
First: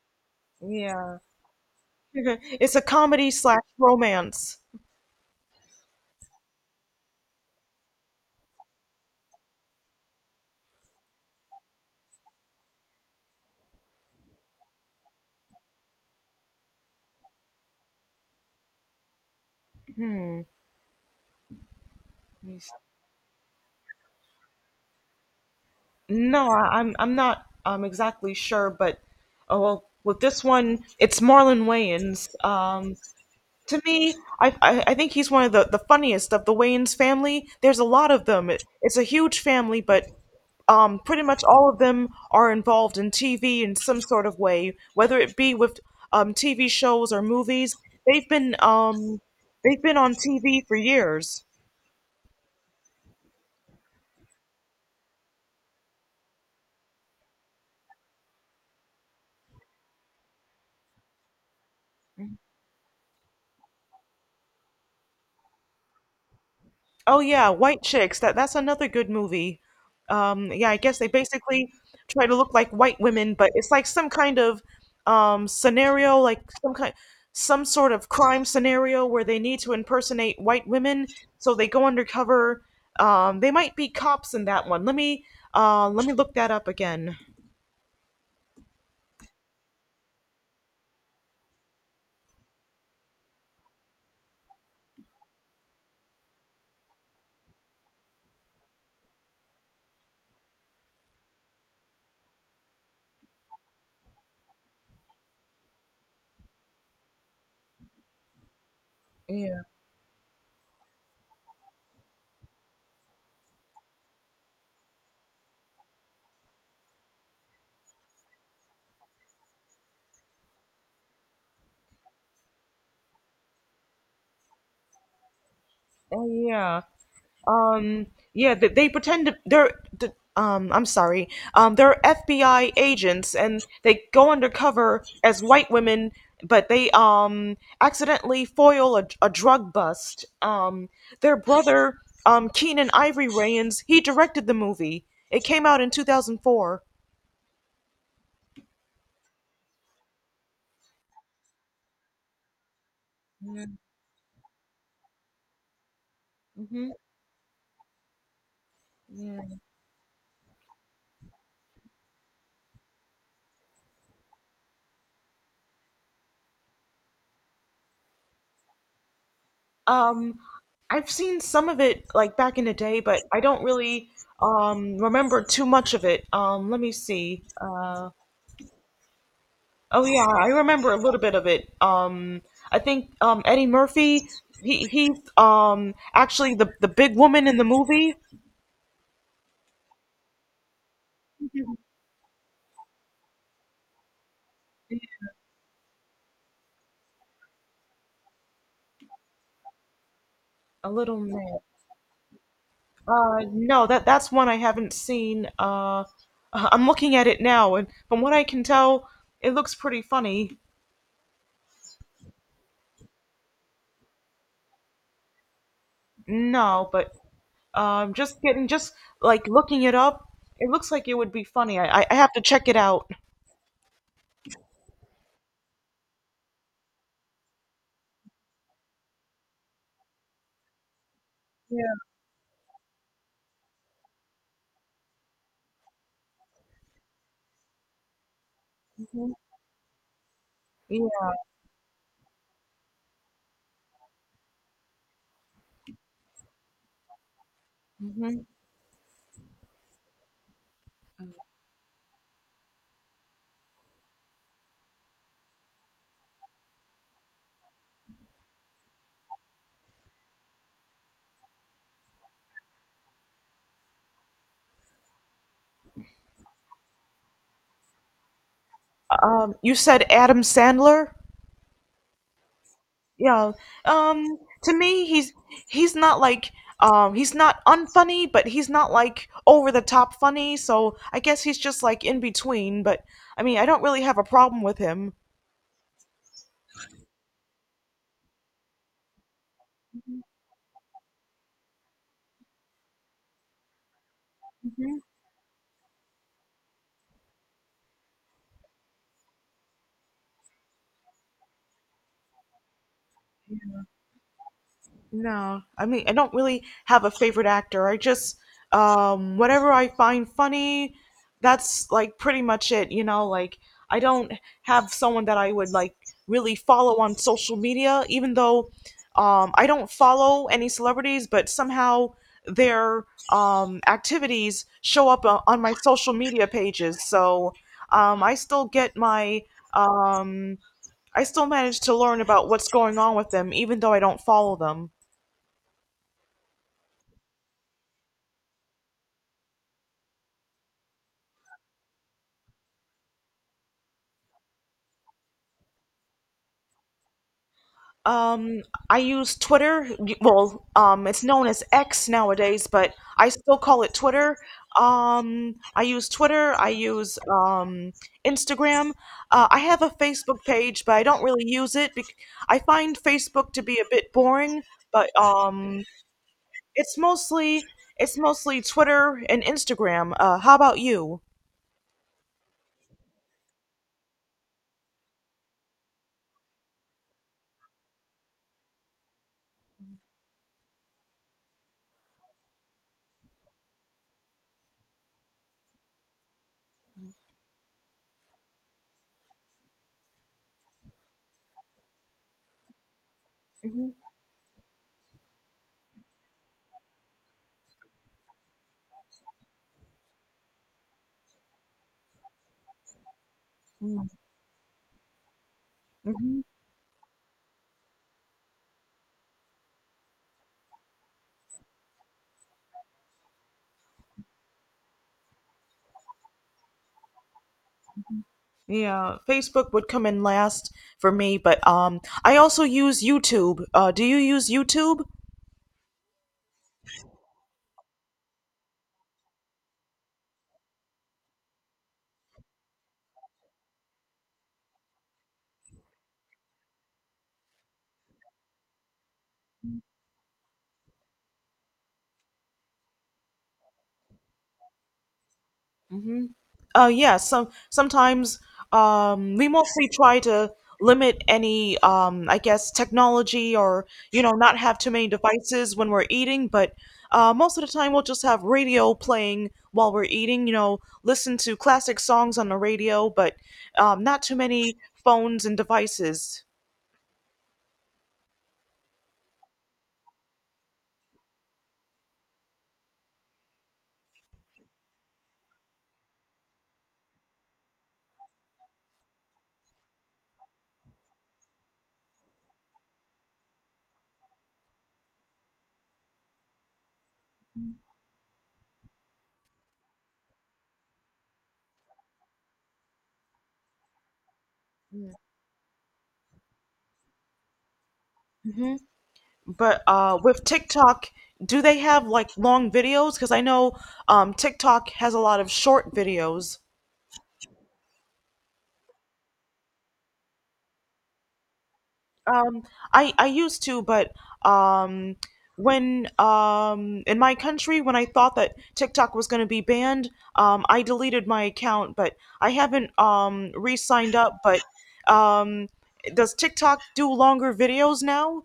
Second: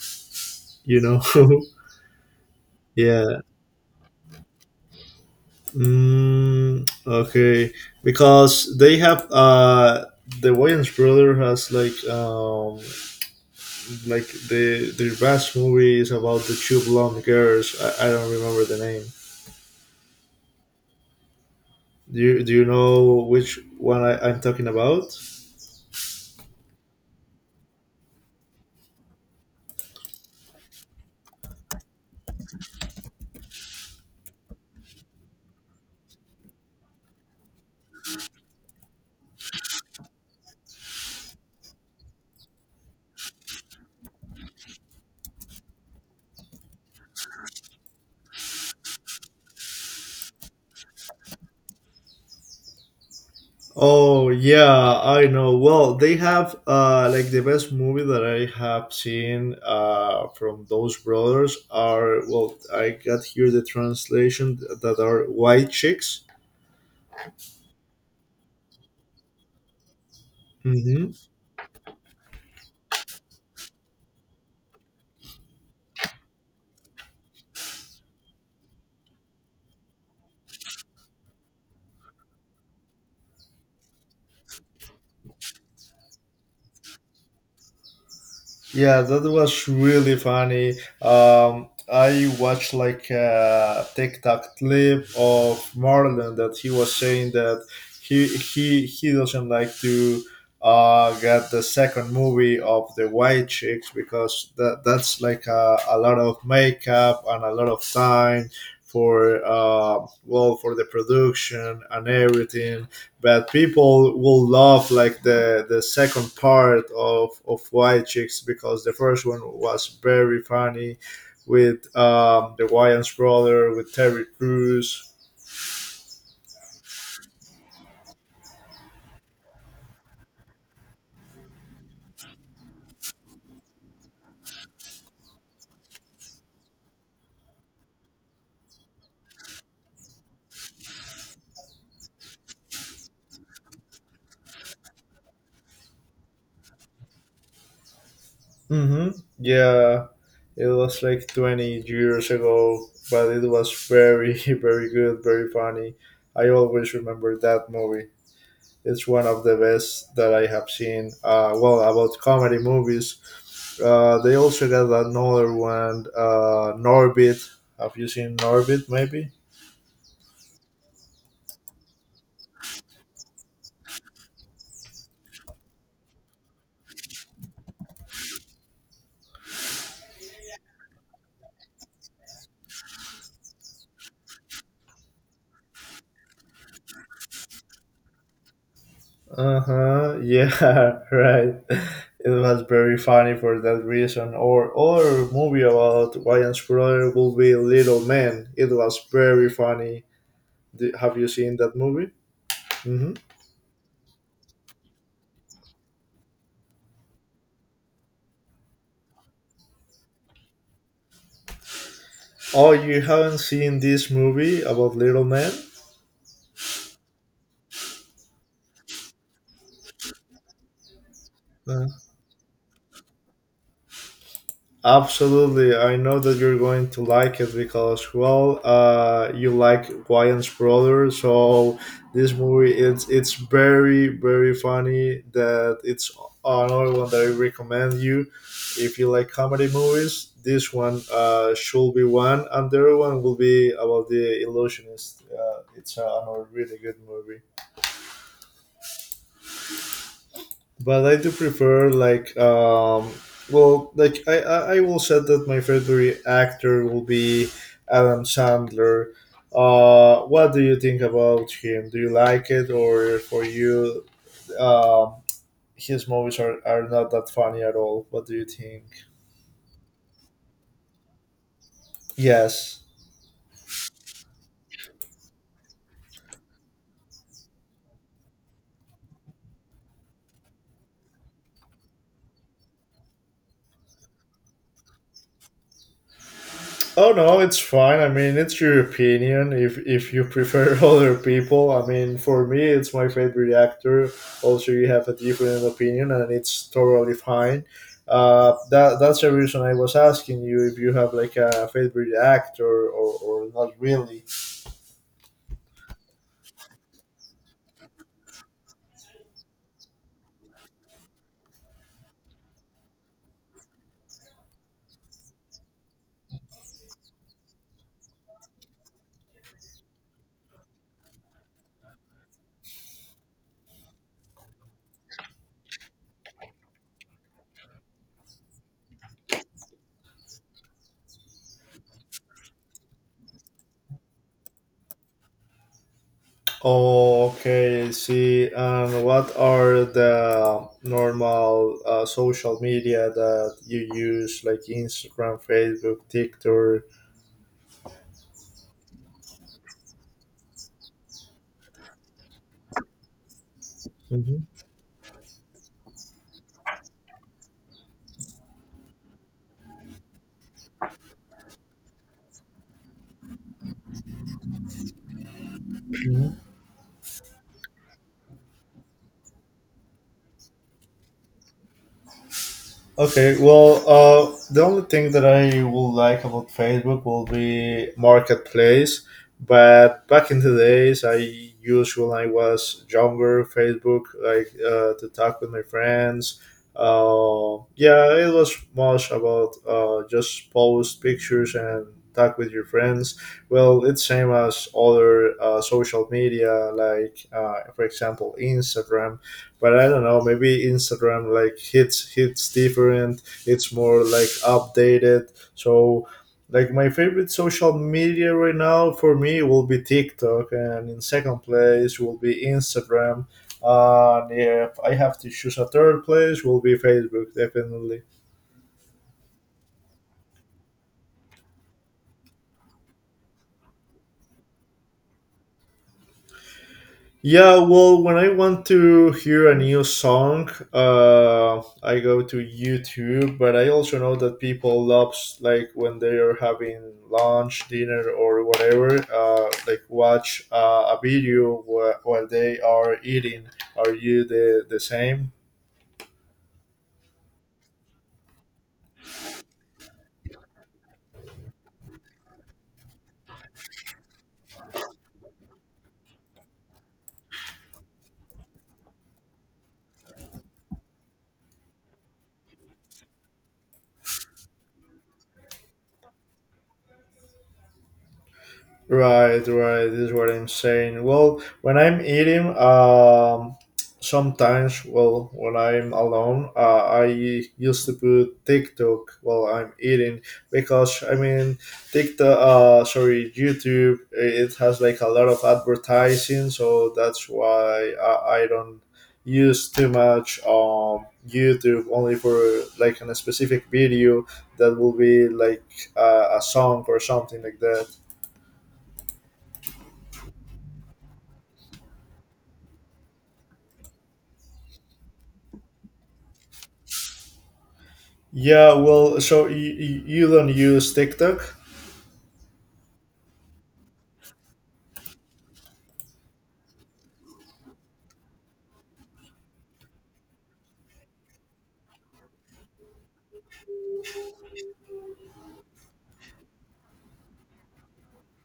S2: you
S1: Yeah,
S2: know?
S1: it's a comedy
S2: Yeah.
S1: slash romance.
S2: Mm, okay, because they have the Wayans brother has like their best movie is about the two blonde girls. I don't remember the name. Do you know which one I'm talking about?
S1: No, I'm not exactly sure, but oh well, with this one, it's Marlon Wayans. To me, I think he's one of the funniest of the Wayans family. There's a lot of them. It's a huge family, but pretty much all of them are involved in TV in some sort of way, whether it be with TV shows or movies. They've been um, they've been on TV for years.
S2: Oh yeah, I know. Well, they have like the best movie that I have seen from those brothers are, well, I got here the translation that are White Chicks.
S1: Oh yeah, White Chicks. That's another good movie. Yeah, I guess they
S2: Mhm.
S1: basically try to look like white women, but it's like some kind of scenario, some sort of crime scenario where they need to impersonate white women, so they go undercover. They might be cops in that one. Let me look that up again.
S2: Yeah, that was really funny. I watched like a TikTok clip of Marlon that he was saying that he doesn't like to get the second movie of the White Chicks because that's like a lot of makeup and a lot of time for
S1: Yeah.
S2: well for the production and everything, but people will love like the second part of White Chicks because the first one was very funny with the Wayans brother with Terry Crews.
S1: Oh yeah. Um, yeah, they're I'm sorry. They're FBI agents and they go undercover as white women, but they accidentally foil a drug bust. Their brother, Keenan Ivory Wayans, he directed the movie. It came out in 2004.
S2: hmm Yeah, it was like 20 years ago, but it was very very good, very funny. I
S1: Hmm.
S2: always remember that movie. It's one of the best that I have seen. Well, about comedy movies, they also got another one, Norbit. Have you seen Norbit? Maybe.
S1: Um, I've seen some of it like back in the day, but I don't really remember too much of it. Let me see. Uh, oh yeah, I remember a little bit of it. I think Eddie Murphy. He's actually the big woman in the movie.
S2: Uh huh. Yeah. Right. It was very funny for that reason. Or movie about Ryan Spooler will be Little Man. It was very funny.
S1: A
S2: Have
S1: little
S2: you seen
S1: man.
S2: that movie? hmm
S1: No, that's one I haven't seen. I'm looking at it now, and from what I can tell, it looks pretty funny.
S2: Oh, you haven't seen this movie about Little Man?
S1: No, but just getting just like looking it up, it looks like it would be funny. I have to check it out.
S2: Absolutely. I know that you're going to like it because, well, you like Wayans brother. So
S1: Yeah.
S2: this movie, it's very very funny. That it's another one that I recommend you if you like
S1: Mhm.
S2: comedy movies. This one
S1: Yeah.
S2: should be one, and the other one will be about the illusionist. It's another really good movie.
S1: Hmm.
S2: But I do prefer like well like I will say that my favorite actor will be Adam Sandler. What do you think about him? Do you like it, or for you, um, his movies are not that funny at all? What do you think?
S1: You said Adam Sandler.
S2: Yes.
S1: Yeah. Um to me he's not like he's not unfunny, but he's not like over the top funny, so I guess he's just like in between, but I mean, I don't really have a problem with him.
S2: Oh no, it's fine. I mean, it's your opinion. If you prefer other people, I mean, for me, it's my favorite actor. Also, you
S1: Mhm.
S2: have a different opinion, and it's totally fine. That's the reason I was asking you if you have like a favorite actor or not really.
S1: No, I mean, I don't really have a favorite actor. I just, whatever I find funny, that's like pretty much it, you know? Like, I don't have someone that I would like really follow on social media, even though, I don't follow any celebrities, but somehow their, activities show up on my social media pages. So, I still get um, I still manage to learn about what's going on with them, even though I don't follow them.
S2: Okay, I see. And what are the normal social media that you use, like Instagram, Facebook, TikTok?
S1: Um, I use Twitter. Well, it's known as X nowadays, but I still call it Twitter.
S2: Mhm.
S1: I use Twitter. I use Instagram. I have a Facebook page, but I don't really use it. I find Facebook to be a bit boring, but it's mostly it's mostly Twitter and Instagram. How about you?
S2: Okay, well, the only thing that I will like about Facebook will be marketplace. But back in the days, I used when I was younger Facebook, like to talk with my friends. Yeah, it was much about just post pictures and talk with your friends. Well, it's same as other social media, like for example, Instagram, but I don't know, maybe Instagram like hits different. It's more
S1: Hmm.
S2: like updated. So like my favorite social media right now for me will be TikTok, and in second place will be Instagram, and if I have to choose a third place will be Facebook definitely.
S1: Yeah, Facebook would come in last for me, but I also use YouTube. Do you use YouTube?
S2: Yeah, well, when I want to hear a new song, I go to YouTube. But I also know that people love like when they are having lunch, dinner, or whatever, like watch a video while they are eating. Are you the same?
S1: Hmm. Yeah, sometimes we mostly try to limit any I guess technology or you know not have too many devices when we're eating, but most of the time we'll just have radio playing while we're eating. You know, listen to classic songs on the radio, but not too many phones and devices.
S2: Right, right. This is what I'm saying. Well, when I'm eating, sometimes, well, when I'm alone, I used to put TikTok while I'm eating because I mean, TikTok, sorry, YouTube, it has like a lot of advertising, so that's why I don't use too much YouTube only for like on a specific video that will
S1: Hmm.
S2: be like a song or something like that.
S1: Yeah. But with TikTok, do they have like long videos? Because I know TikTok has a lot of short videos.
S2: Yeah, well, so you don't use TikTok?
S1: Um, I used to, but um, when in my country, when I thought that TikTok was going to be banned, I deleted my account. But I haven't re-signed up. But um, does TikTok do longer videos now?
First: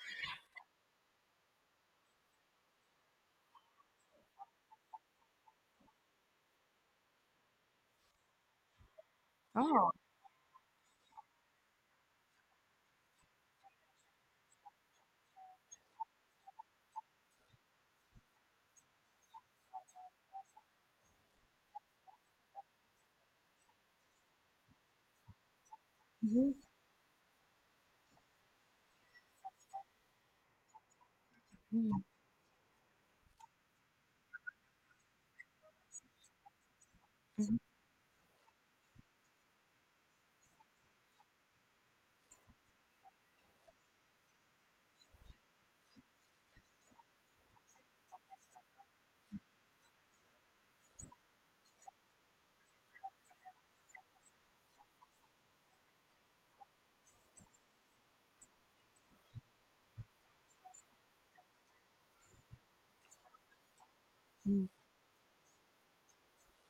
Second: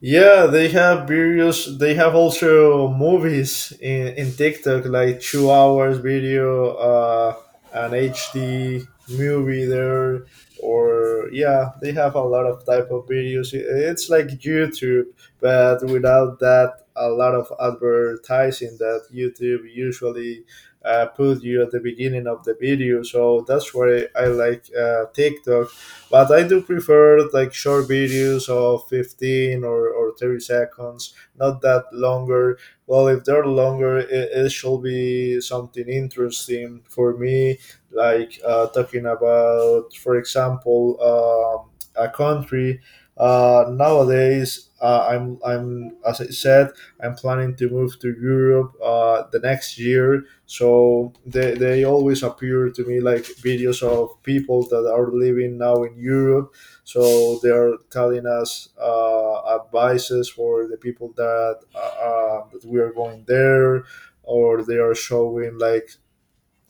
S2: Yeah, they have various. They have also movies in TikTok, like 2 hours video, an HD movie there, or yeah, they have a lot of type of videos. It's like YouTube, but without that, a lot of advertising that YouTube usually put you at the beginning of the video. So that's why I like TikTok. But I do prefer like short videos of 15 or 30 seconds, not that longer. Well, if they're longer, it should be something interesting for
S1: Mhm.
S2: me, like talking about, for example, a country. Nowadays, as I said, I'm planning to move to Europe the next year, so they always appear to me like videos of people that are living now in Europe. So they are telling us advices for the people that that we are going there, or they are showing like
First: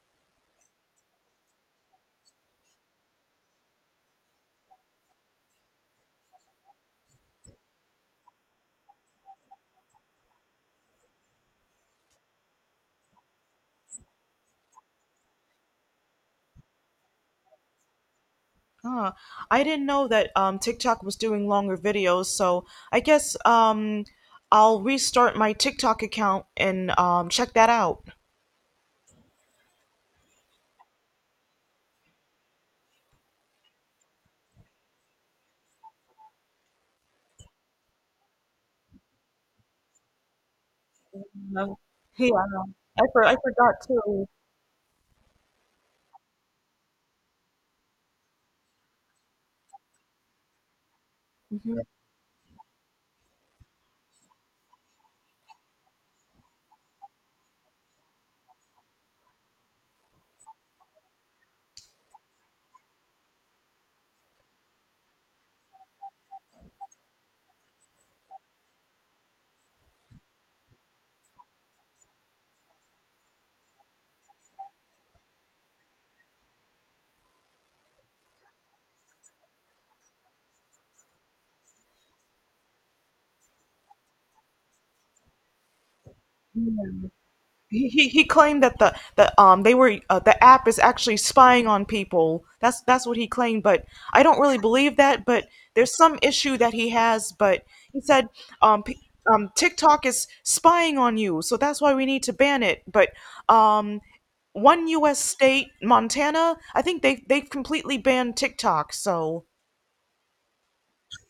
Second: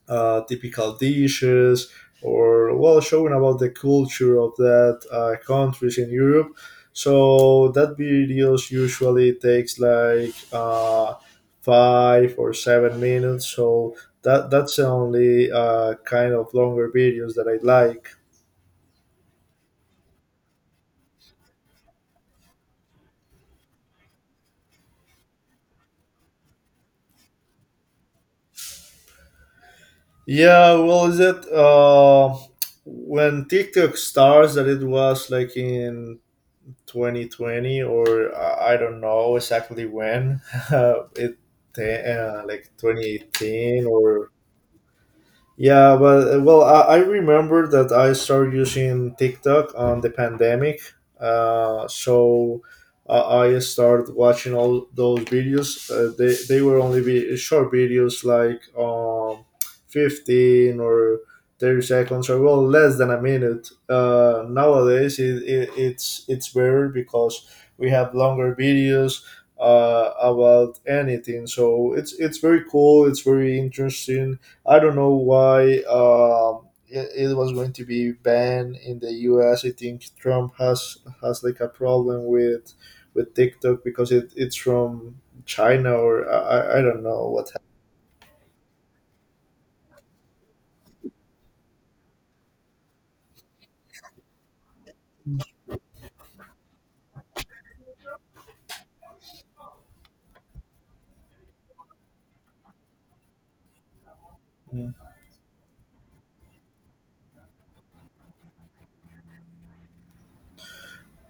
S2: typical dishes, or well showing about the culture of that countries in Europe. So that videos usually takes like 5 or 7 minutes. So that's the only kind of longer videos that I like.
S1: Ah, I didn't know that TikTok was doing longer videos, so I guess I'll restart my TikTok account and check that out.
S2: Yeah, well, is it when TikTok starts, that it was like in 2020 or I don't know exactly when. It
S1: No. Yeah, I know.
S2: like
S1: I forgot
S2: 2018
S1: too.
S2: or yeah, but well, I remember that I started using TikTok on the pandemic. So I started watching all those videos. They were only short videos like 15 or 30 seconds, or well, less than a minute. Nowadays, it's better because we have longer videos about anything. So it's very cool, it's very interesting. I don't know why it was going to be banned in the U.S. I think Trump has like a problem with TikTok because it's from China, or I don't
S1: Mhm.
S2: know what
S1: He claimed that the they were the app is actually spying on people. That's what he claimed, but I don't really believe that. But there's some issue that he has. But he said um, p- TikTok is spying on you, so that's why we need to ban it. But um one
S2: happened.
S1: U.S. state, Montana, I think they they've completely banned TikTok. So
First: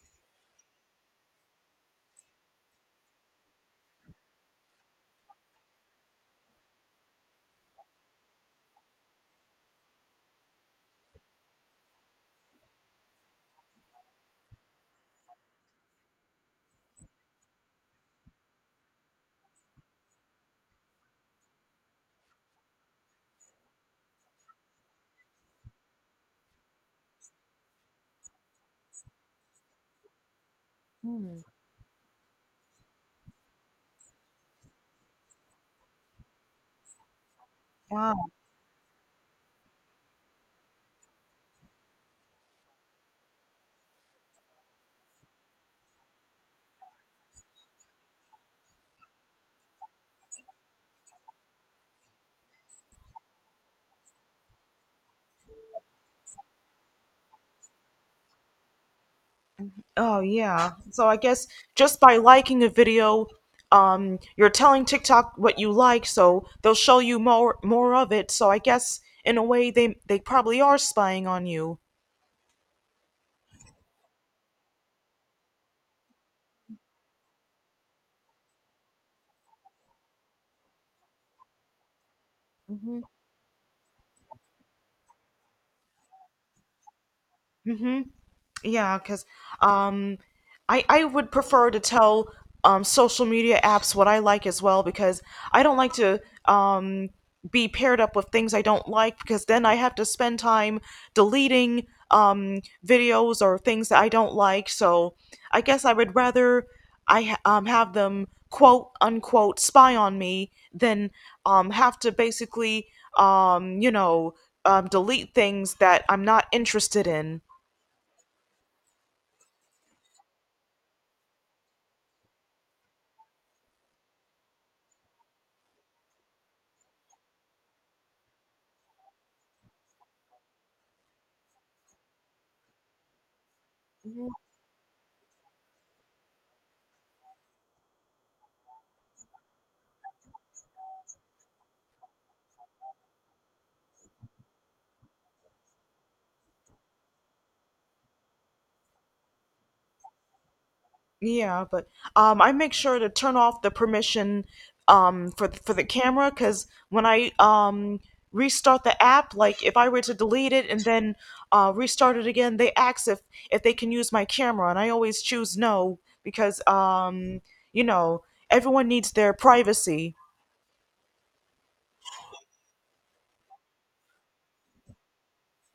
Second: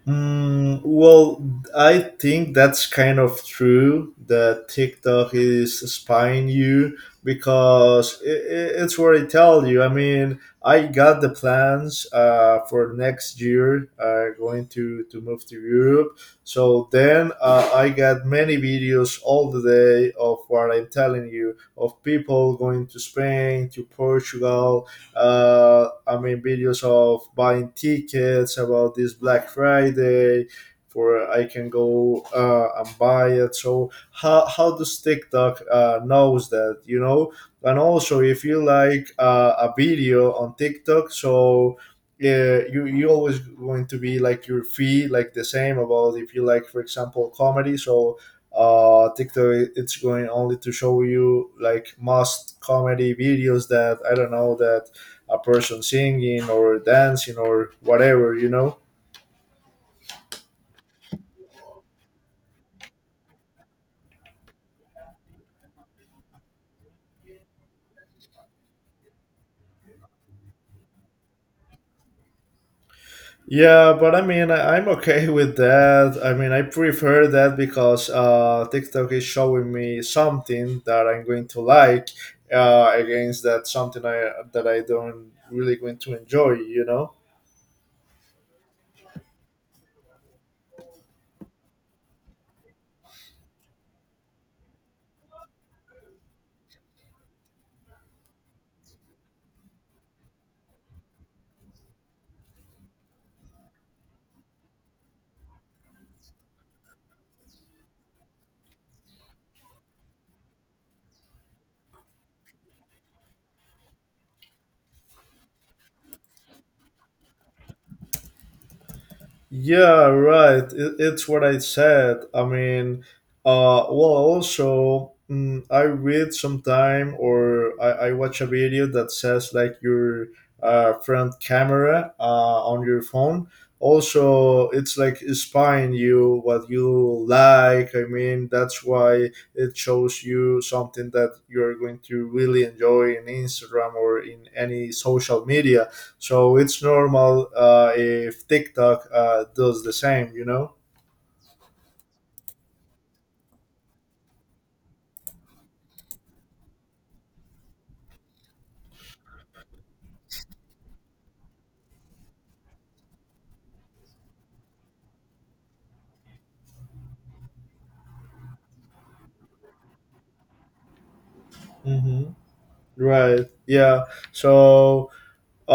S2: Mm, well, I think that's kind of true that TikTok is spying you because it's what I tell you. I mean, I got the plans for next year going to move to Europe. So then I got many videos all the day of what I'm telling you of people going to Spain, to Portugal, I mean videos of buying tickets about this Black Friday for I can go and buy it. So how does TikTok knows that you know? And
S1: wow.
S2: also if you like a video on TikTok, so yeah, you always going to be like your fee like the same about if you like for example comedy. So TikTok it's going only to show you like most comedy videos that I don't know that a person singing or dancing or whatever, you know?
S1: Oh yeah. So I guess just by liking a video, you're telling TikTok what you like, so they'll show you more of it. So I guess in a way they probably are spying on you.
S2: Yeah, but I mean, I'm okay with that. I mean, I prefer that because TikTok is showing me something that I'm going to like
S1: Hmm.
S2: against that something I that I don't really going to enjoy, you know?
S1: Mm-hmm. Yeah, because um, I would prefer to tell social media apps what I like as well because I don't like to um, be paired up with things I don't like because then I have to spend time deleting videos or things that I don't like. So I guess I would rather have them quote unquote spy on me than have to basically um, you know delete things that I'm not interested in.
S2: Yeah, right. It's what I said. I mean, well, also, I read sometime or I watch a video that says like your front camera on your phone. Also, it's like spying you what you like. I mean, that's why it shows you something that you're going to really enjoy in Instagram or in any social media, so it's normal if TikTok does the same, you know?
S1: Yeah, but I make sure to turn off the permission for for the camera because when I restart the app, like if I were to delete it and then restart it again, they ask if they can use my camera, and I always choose no because you know everyone needs their privacy.
S2: Hmm. Right. Yeah. So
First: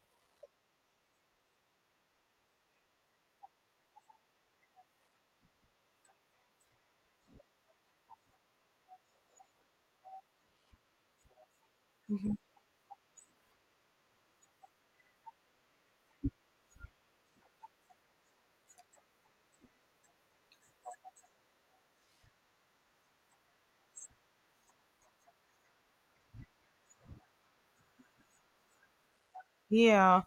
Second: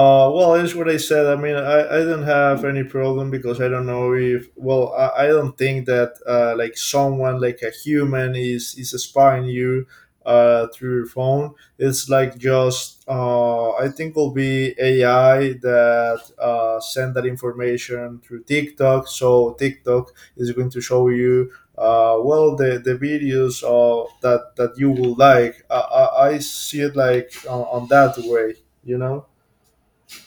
S2: Well, it's what I said. I mean, I don't have any problem because I don't know if, well, I don't think that like someone, like a human, is spying you through your phone. It's like just, I think will be AI that send that information through TikTok. So TikTok is going to show you, well, the videos that you will like. I see it like on that way, you know?
S1: Yeah.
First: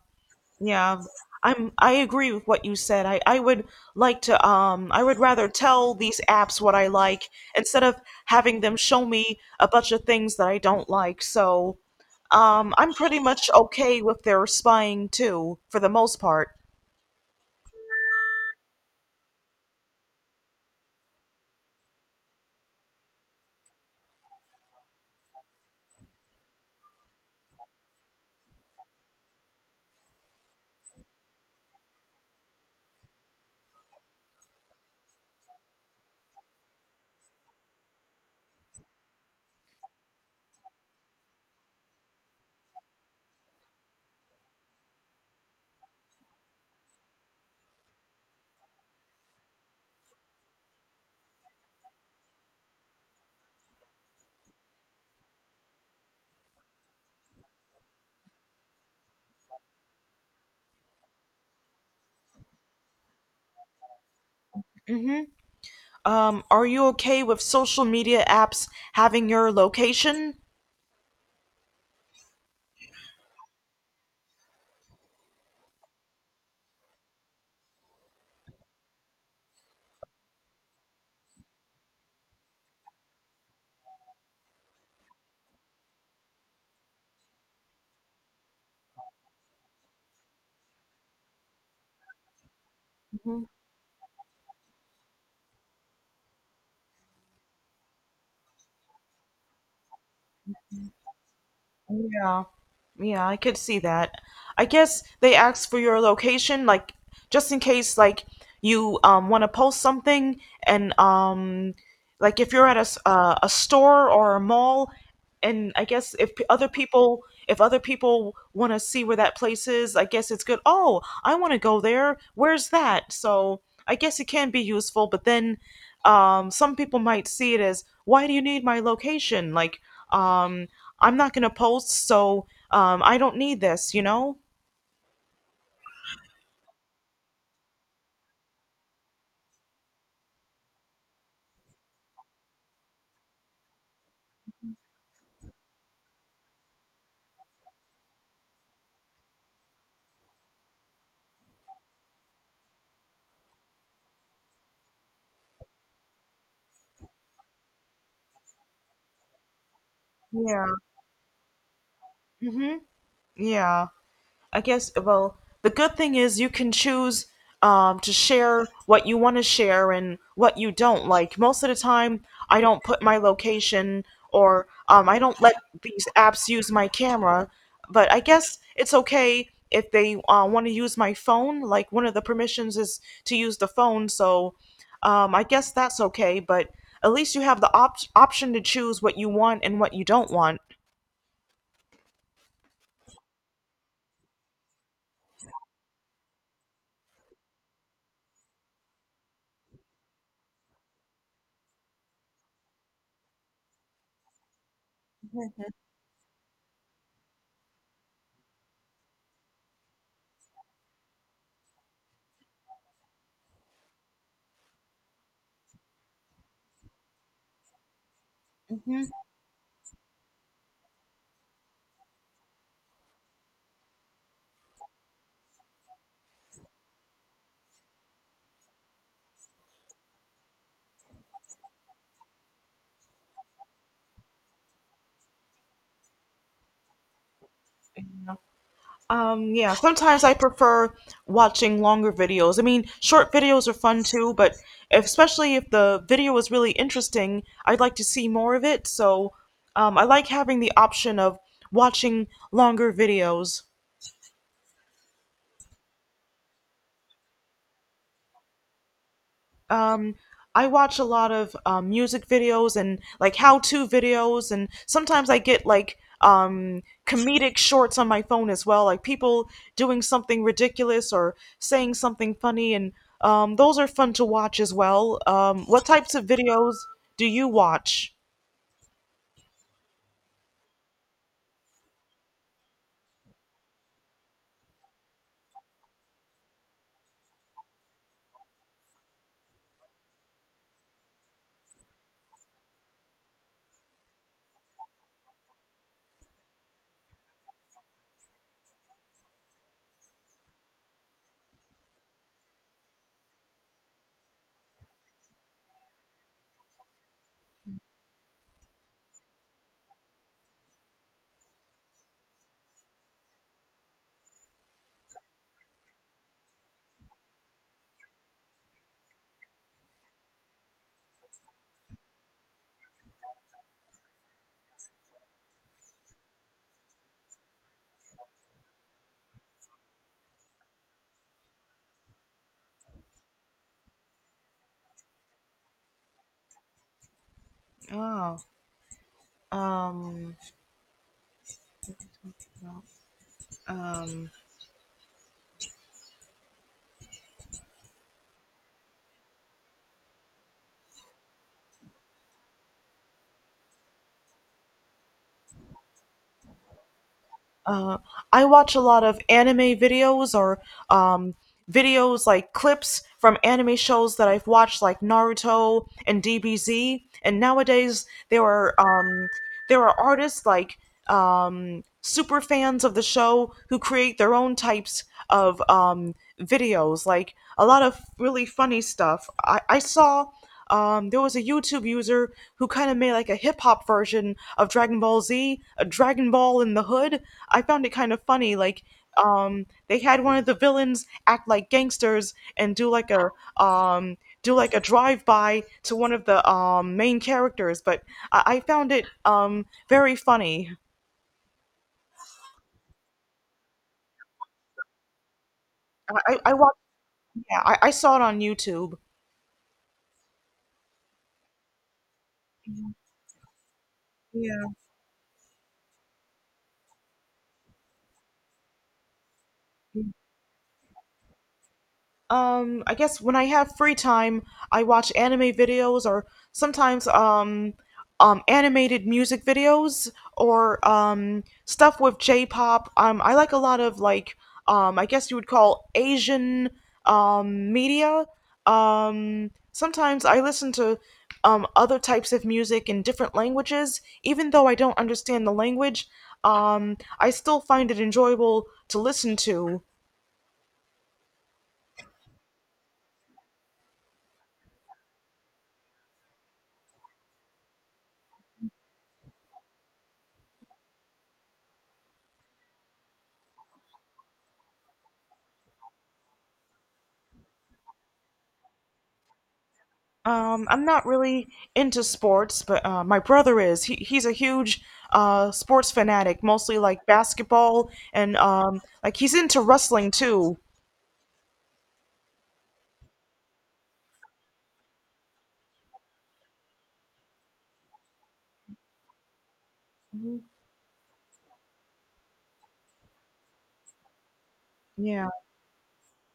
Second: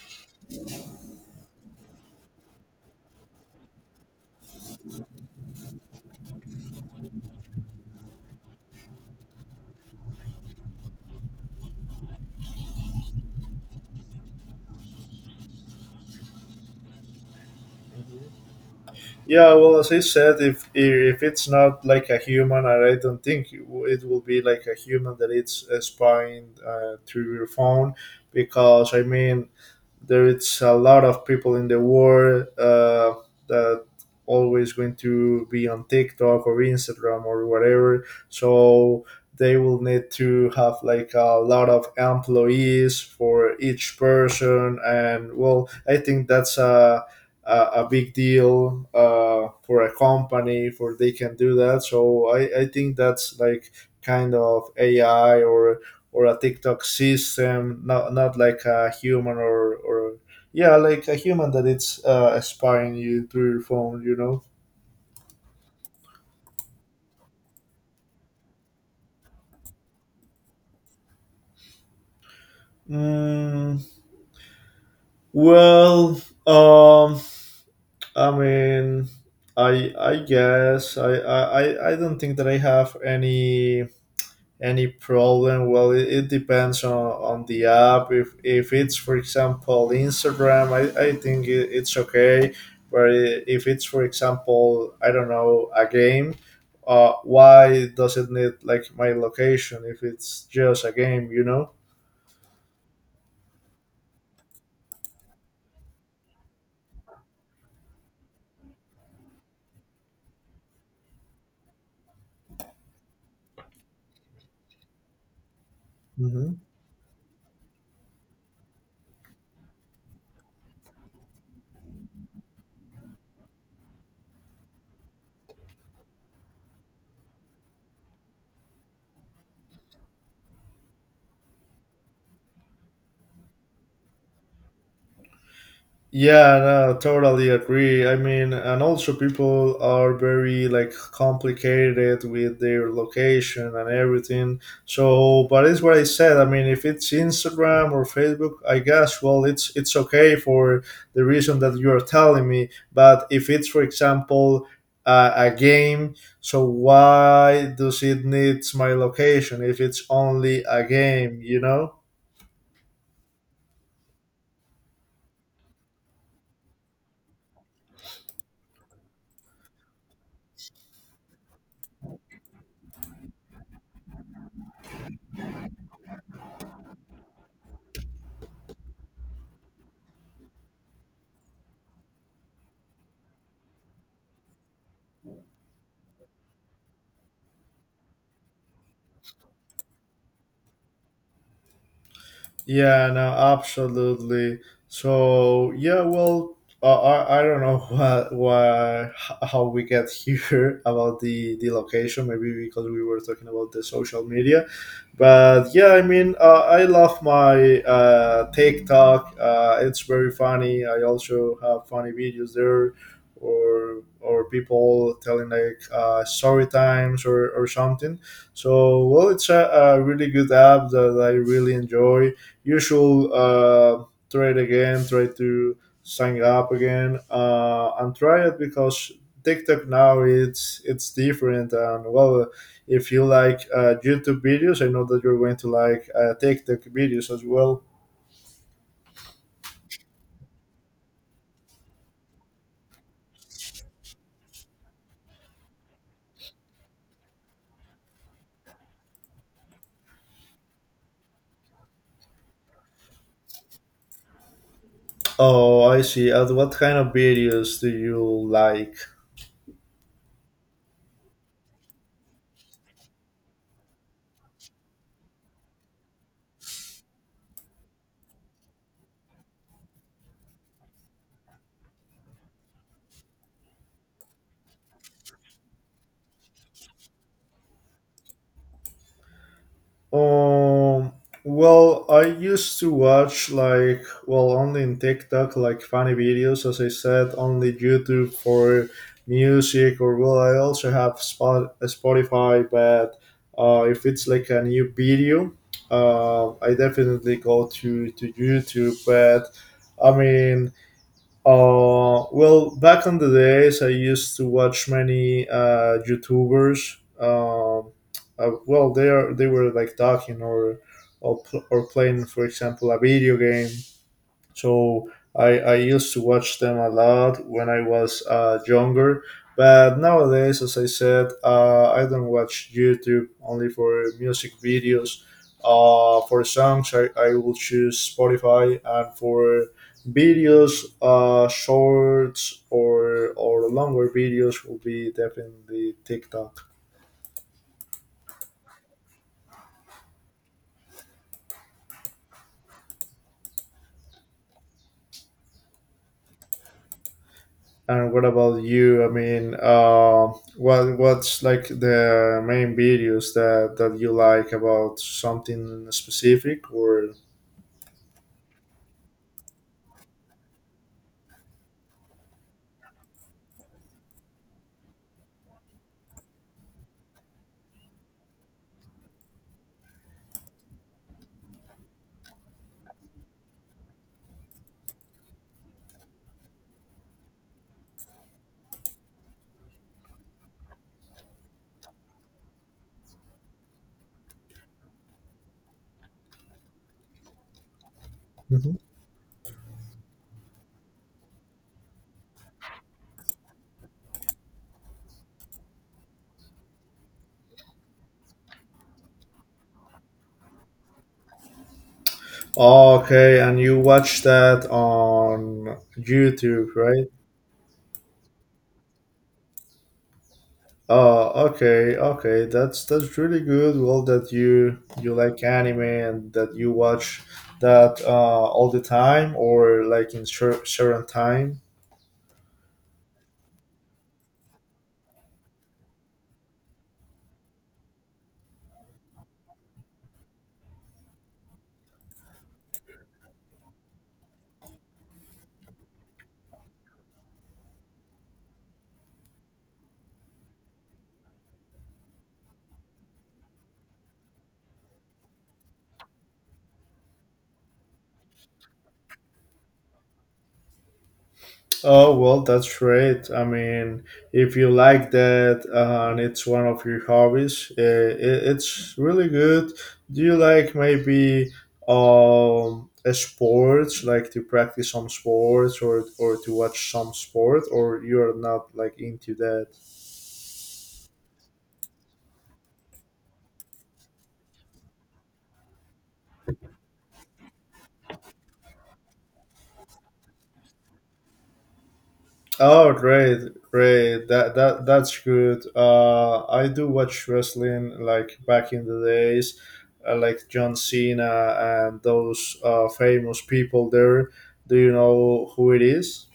S1: Yeah, I agree with what you said. I would like to I would rather tell these apps what I like instead of having them show me a bunch of things that I don't like. So, I'm pretty much okay with their spying too for the most part.
S2: Yeah, well, as I said, if it's not like a human, and I don't think it it will be like a human that it's spying through your phone, because I mean, there is a lot of people in the world that always going to be on TikTok or Instagram or whatever. So they will need to have like a lot of employees for each person, and well, I think that's a, a big deal for a company for they can do that. So I think that's like kind of AI or a TikTok system, not like a human or yeah, like a human that it's spying you through your phone, you know.
S1: Mhm. Um, are you okay with social media apps having your location?
S2: Mm, well, um, I mean, I guess I don't think that I have any problem. Well, it depends on the app. If it's for example Instagram, I think it's okay, but
S1: Mhm.
S2: if it's for example I don't know a game, why does it need like my location if it's just a game, you know?
S1: Yeah. Yeah, I could see that. I guess they ask for your location, like just in case, like you want to post something, and like if you're at a store or a mall, and I guess if p- other people if other people want to see where that place is, I guess it's good. Oh, I want to go there. Where's that? So I guess it can be useful, but then some people might see it as, why do you need my location? Like um, I'm not gonna post, so I don't need this you know
S2: Yeah, no, totally agree. I mean, and also people are very like complicated with their location and everything. So, but it's what I said. I mean, if it's Instagram or Facebook, I guess well, it's okay for the reason that you are telling me. But if it's, for example, a game, so why does it needs my location if it's only
S1: yeah
S2: a game? You know.
S1: hmm yeah I guess well, the good thing is you can choose to share what you want to share and what you don't like. Most of the time, I don't put my location or I don't let these apps use my camera. But I guess it's okay if they want to use my phone. Like one of the permissions is to use the phone, so I guess that's okay. But at least you have the option to choose what you want and what you don't want.
S2: Yeah, no, absolutely. So yeah, well, I don't know how we get here about the location. Maybe because we were talking about the social media, but yeah, I mean, I love my TikTok. It's very funny. I also have funny videos there, or people telling like story times or something.
S1: Hmm.
S2: So well, it's a really good app that I really enjoy usual try it again, try to sign up again and try it because TikTok now it's different, and well, if you like YouTube videos, I know that you're going to like TikTok videos as well.
S1: Yeah, sometimes I prefer watching longer videos. I mean, short videos are fun too, but if, especially if the video is really interesting, I'd like to see more of it. So, I like having the option of watching longer videos.
S2: Oh, I see. And what kind of videos do you like?
S1: um, I watch a lot of music videos and like how-to videos, and sometimes I get like comedic shorts on my phone as well, like people doing something ridiculous or saying something funny, and those are fun to watch as well. What types of videos do you watch?
S2: Um, well, I used to watch like well only in TikTok like funny videos, as I said, only YouTube for music, or well, I also have Spotify, but if it's like a new video, I definitely go to YouTube, but. I mean, well, back on the days, I used to watch many YouTubers. Well, they are they were like talking or, or playing, for example, a video game, so I used to watch them a lot when I was younger. But nowadays, as I said, I don't watch YouTube only for music videos. For songs, I will choose Spotify, and for videos, shorts or longer videos will be definitely TikTok.
S1: Oh. um, um,
S2: And what about you? I mean, what what's like the main videos that that you like about something specific or?
S1: Uh, I watch a lot of anime videos or um, videos like clips from anime shows that I've watched, like Naruto and DBZ. And nowadays, there are artists like super fans of the show who create their own types of videos, like a lot of really funny stuff. I saw there was a YouTube user who kind of made like a hip hop version of Dragon Ball Z, a Dragon Ball in the Hood. I found it kind of funny.
S2: Mhm.
S1: Like they had one of the villains act like gangsters and do like a um, drive by to one of the main characters. But I found it very funny.
S2: Okay, and you watch that on
S1: I
S2: YouTube,
S1: watched.
S2: right?
S1: Yeah, I saw it on YouTube.
S2: Oh, okay, okay. That's really good. Well, that
S1: Yeah.
S2: you like anime and that you watch that all the time or like in certain time.
S1: I guess when I have free time, I watch anime videos or sometimes animated music videos or stuff with J-pop. I like a lot of like I guess you would call Asian media. Sometimes I listen to other types of music in different languages, even though I don't understand the language. I still find it enjoyable to listen to.
S2: Oh well, that's great. I mean, if you like that and it's one of your hobbies, it's really good. Do you like maybe a sports, like to practice some sports or to watch some sport, or you're not like into that?
S1: I'm not really into sports, but my brother is. He's a huge sports fanatic, mostly like basketball and like he's into wrestling too.
S2: Oh, great, great. That's good. I do watch wrestling like back in the days, like John Cena and those famous people there. Do you
S1: Yeah.
S2: know who it is?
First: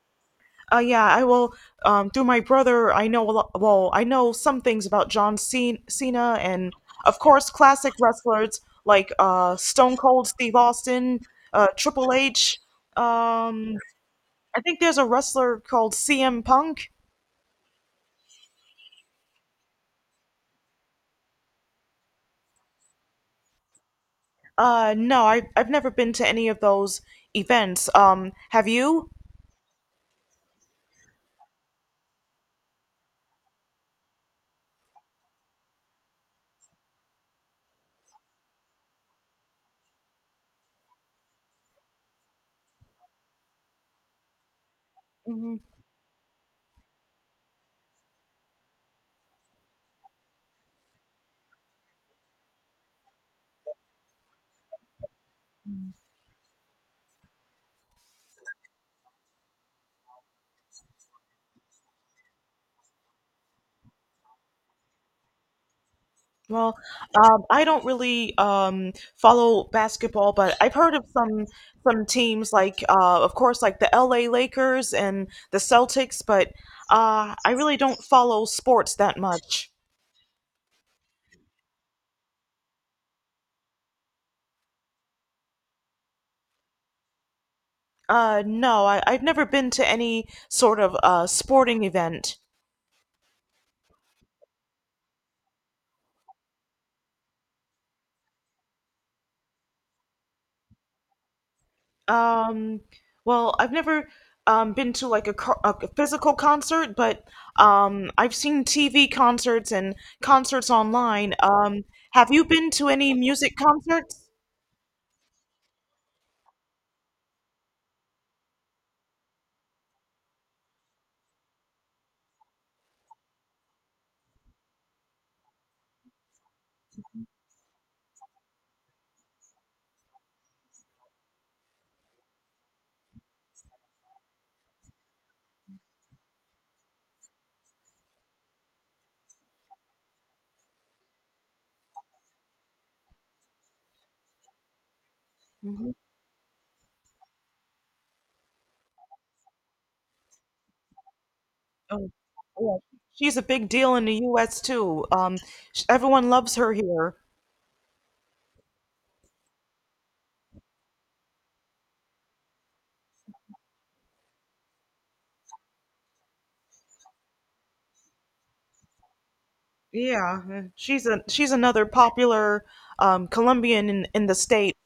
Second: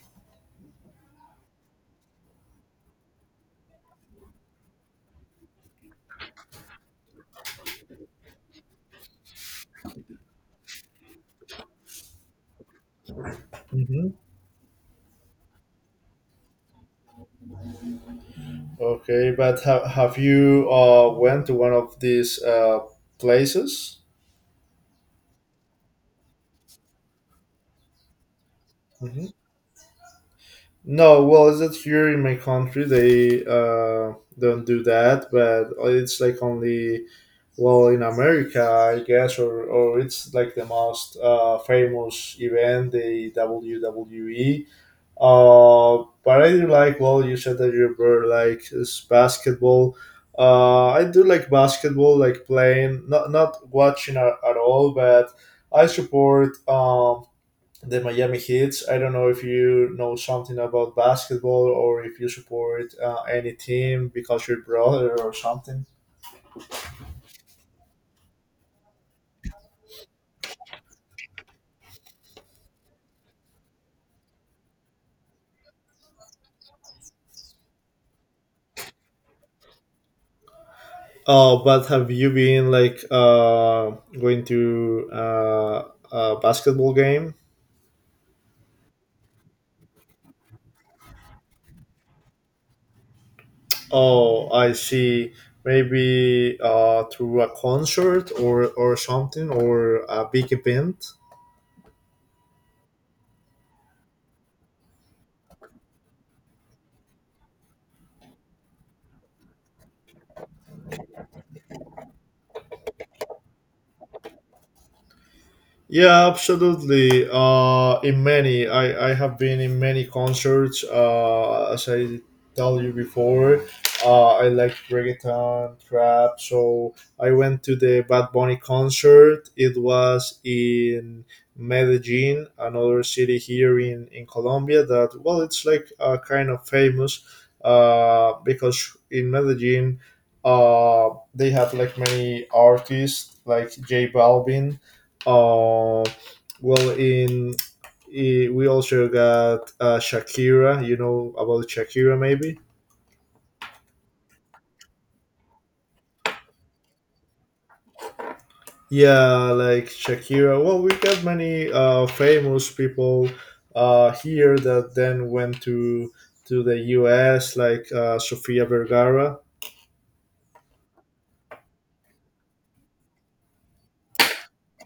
S1: Yeah, I will, through my brother, I know a lot, well, I know some things about John Cena and of course classic wrestlers like Stone Cold Steve Austin, Triple H. Um,
S2: Hmm.
S1: I think there's a wrestler called CM Punk.
S2: Okay, but have you went to one of these places?
S1: No, I've never been to any of those events. Have you?
S2: Hmm. No, well, is it here in my country? They don't do that, but it's like only. Well, in America, I guess, or it's like the most famous event, the WWE.
S1: Hmm.
S2: But I do like, well, you said that you were like is basketball. I do like basketball, like playing, not watching at all, but I support the Miami Heats. I don't know if you know something about basketball or if you support any team because you're brother or something.
S1: Well, I don't really follow basketball, but I've heard of some teams like, of course, like the LA Lakers and the Celtics, but I really don't follow sports that much.
S2: Oh, but have you been like going to a basketball game?
S1: No, I've never been to any sort of sporting event.
S2: Oh, I see. Maybe through a concert, or something or a big event.
S1: Um, well, I've never been to like a, a physical concert, but I've seen TV concerts and concerts online. Have you been to any music concerts?
S2: Yeah, absolutely. In many, I have been in many concerts. As I tell you before, I like reggaeton, trap. So I went to the Bad Bunny concert. It was in Medellin, another city here in Colombia. That well, it's like kind of famous, because in Medellin, they have like many artists like J Balvin
S1: Hmm.
S2: uh, well, we also got Shakira. You know about
S1: Oh,
S2: Shakira, maybe?
S1: yeah. She's a big deal in the U.S. too. Everyone loves her here.
S2: Yeah, like Shakira. Well, we got many famous people here that then went to the U.S., like Sofia Vergara.
S1: Yeah, she's a she's another popular Colombian in the state.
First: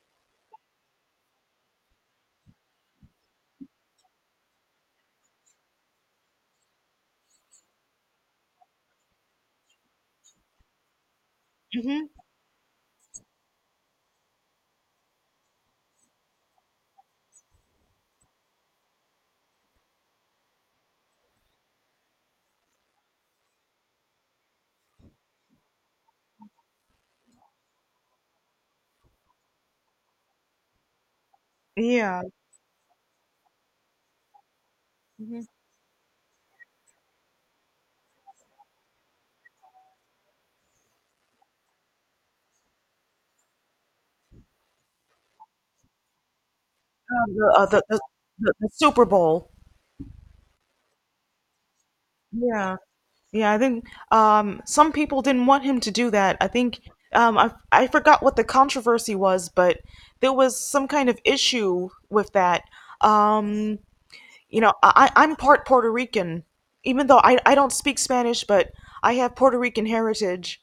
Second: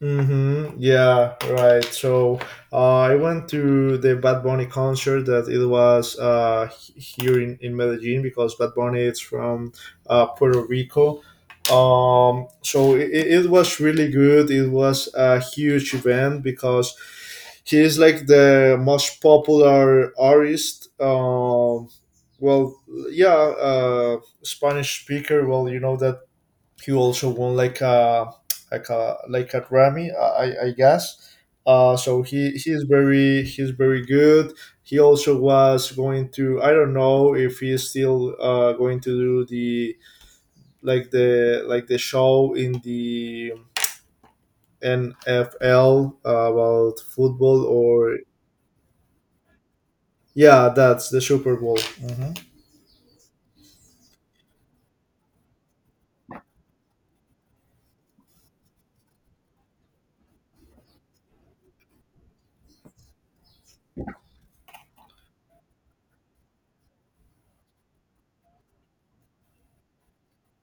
S2: Mm-hmm. Yeah, right. So I went to the Bad Bunny concert that it was here in Medellin because Bad Bunny is from Puerto Rico.
S1: Hmm.
S2: So it was really good. It was a huge event because he is like the most popular artist. Well, yeah, Spanish speaker. Well, you know that he also won like a like a Grammy, I guess. So
S1: Yeah.
S2: he's very he's very good. He also
S1: Mhm.
S2: was going to, I don't know if he's still going to do the like the show in the NFL about
S1: Um, the,
S2: football
S1: uh, the, the
S2: or
S1: the Super Bowl.
S2: yeah, that's the Super Bowl. Mhm.
S1: Yeah. Yeah, I think some people didn't want him to do that. I think I forgot what the controversy was, but there was some kind of issue with that. Um, you know, I'm part Puerto Rican, even though I don't speak Spanish, but I have Puerto Rican heritage.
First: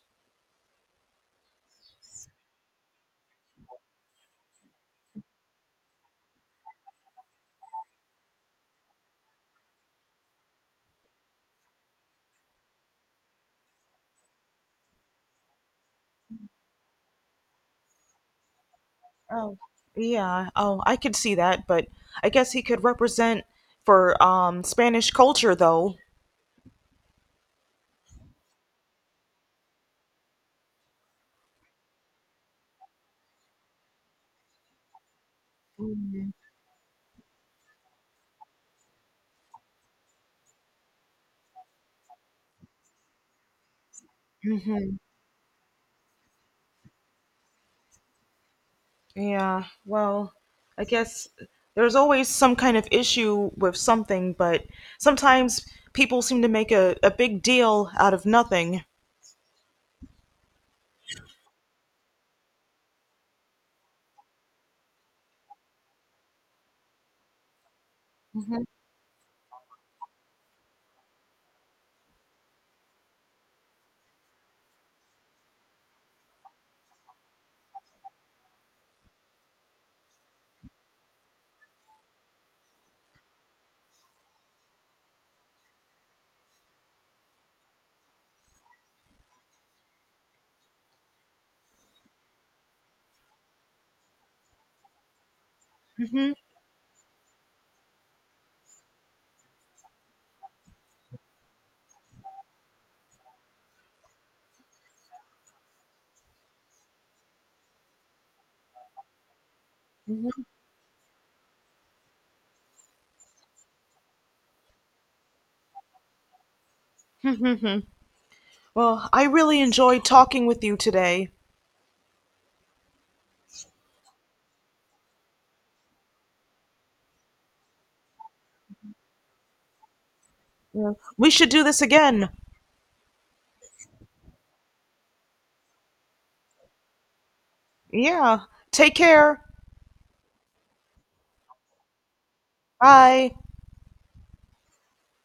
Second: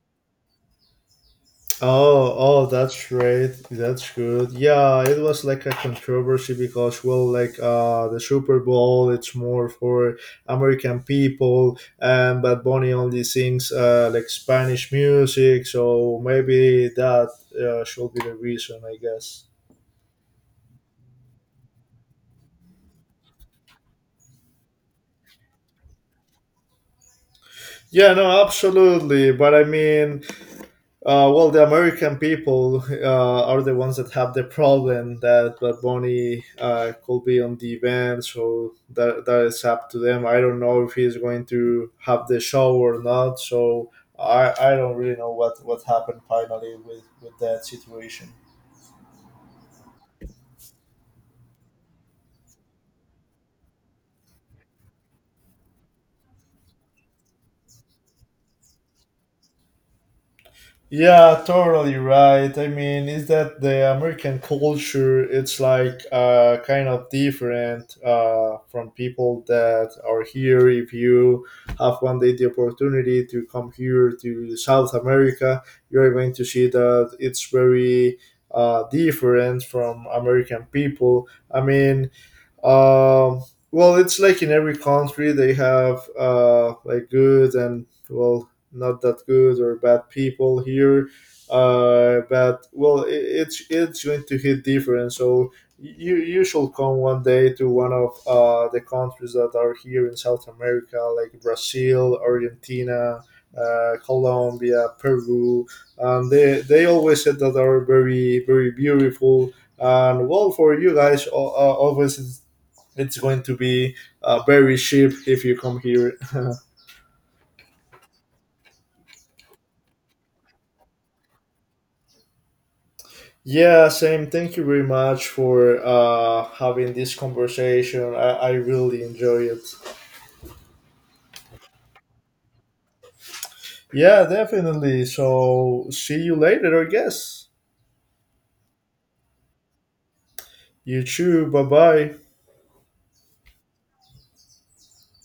S2: Oh, oh, that's great. That's good. Yeah, it was like a controversy because, well, like the Super Bowl, it's more for American people, and Bad Bunny only sings like Spanish music, so maybe that should be the reason, I guess.
S1: Oh, yeah. Oh, I could see that, but I guess he could represent for Spanish culture though.
S2: Yeah, no, absolutely. But I mean, uh, well, the American people are the ones that have the problem that Bad Bunny could be on the event, so that is up to them. I don't know if he's going to have the show or not, so I
S1: Hmm.
S2: don't really know what happened finally with that situation.
S1: Yeah, well, I guess there's always some kind of issue with something, but sometimes people seem to make a big deal out of nothing.
S2: Yeah, totally right. I mean, is that the American culture? It's like kind of different
S1: Mhm,
S2: from people that are here. If you have one day the opportunity to come here to South America, you're going to see that it's very different from American people. Um, it's like in every country they have like good and well, not that good or bad people here. But well, it's going to hit different. So you
S1: mhm,
S2: you should come one day to one of the countries that are here in South America, like Brazil, Argentina, Colombia, Peru, and they always said that are very beautiful and
S1: mhm.
S2: well, for you guys, always it's going to be very cheap if you come here.
S1: Well, I really enjoyed talking with you today.
S2: Yeah, same. Thank you very much for having this conversation. I really enjoy it.
S1: Yeah. We should do this again.
S2: Yeah, definitely. So see you later, I guess.
S1: Yeah. Take care.
S2: You too. Bye bye.
S1: Bye.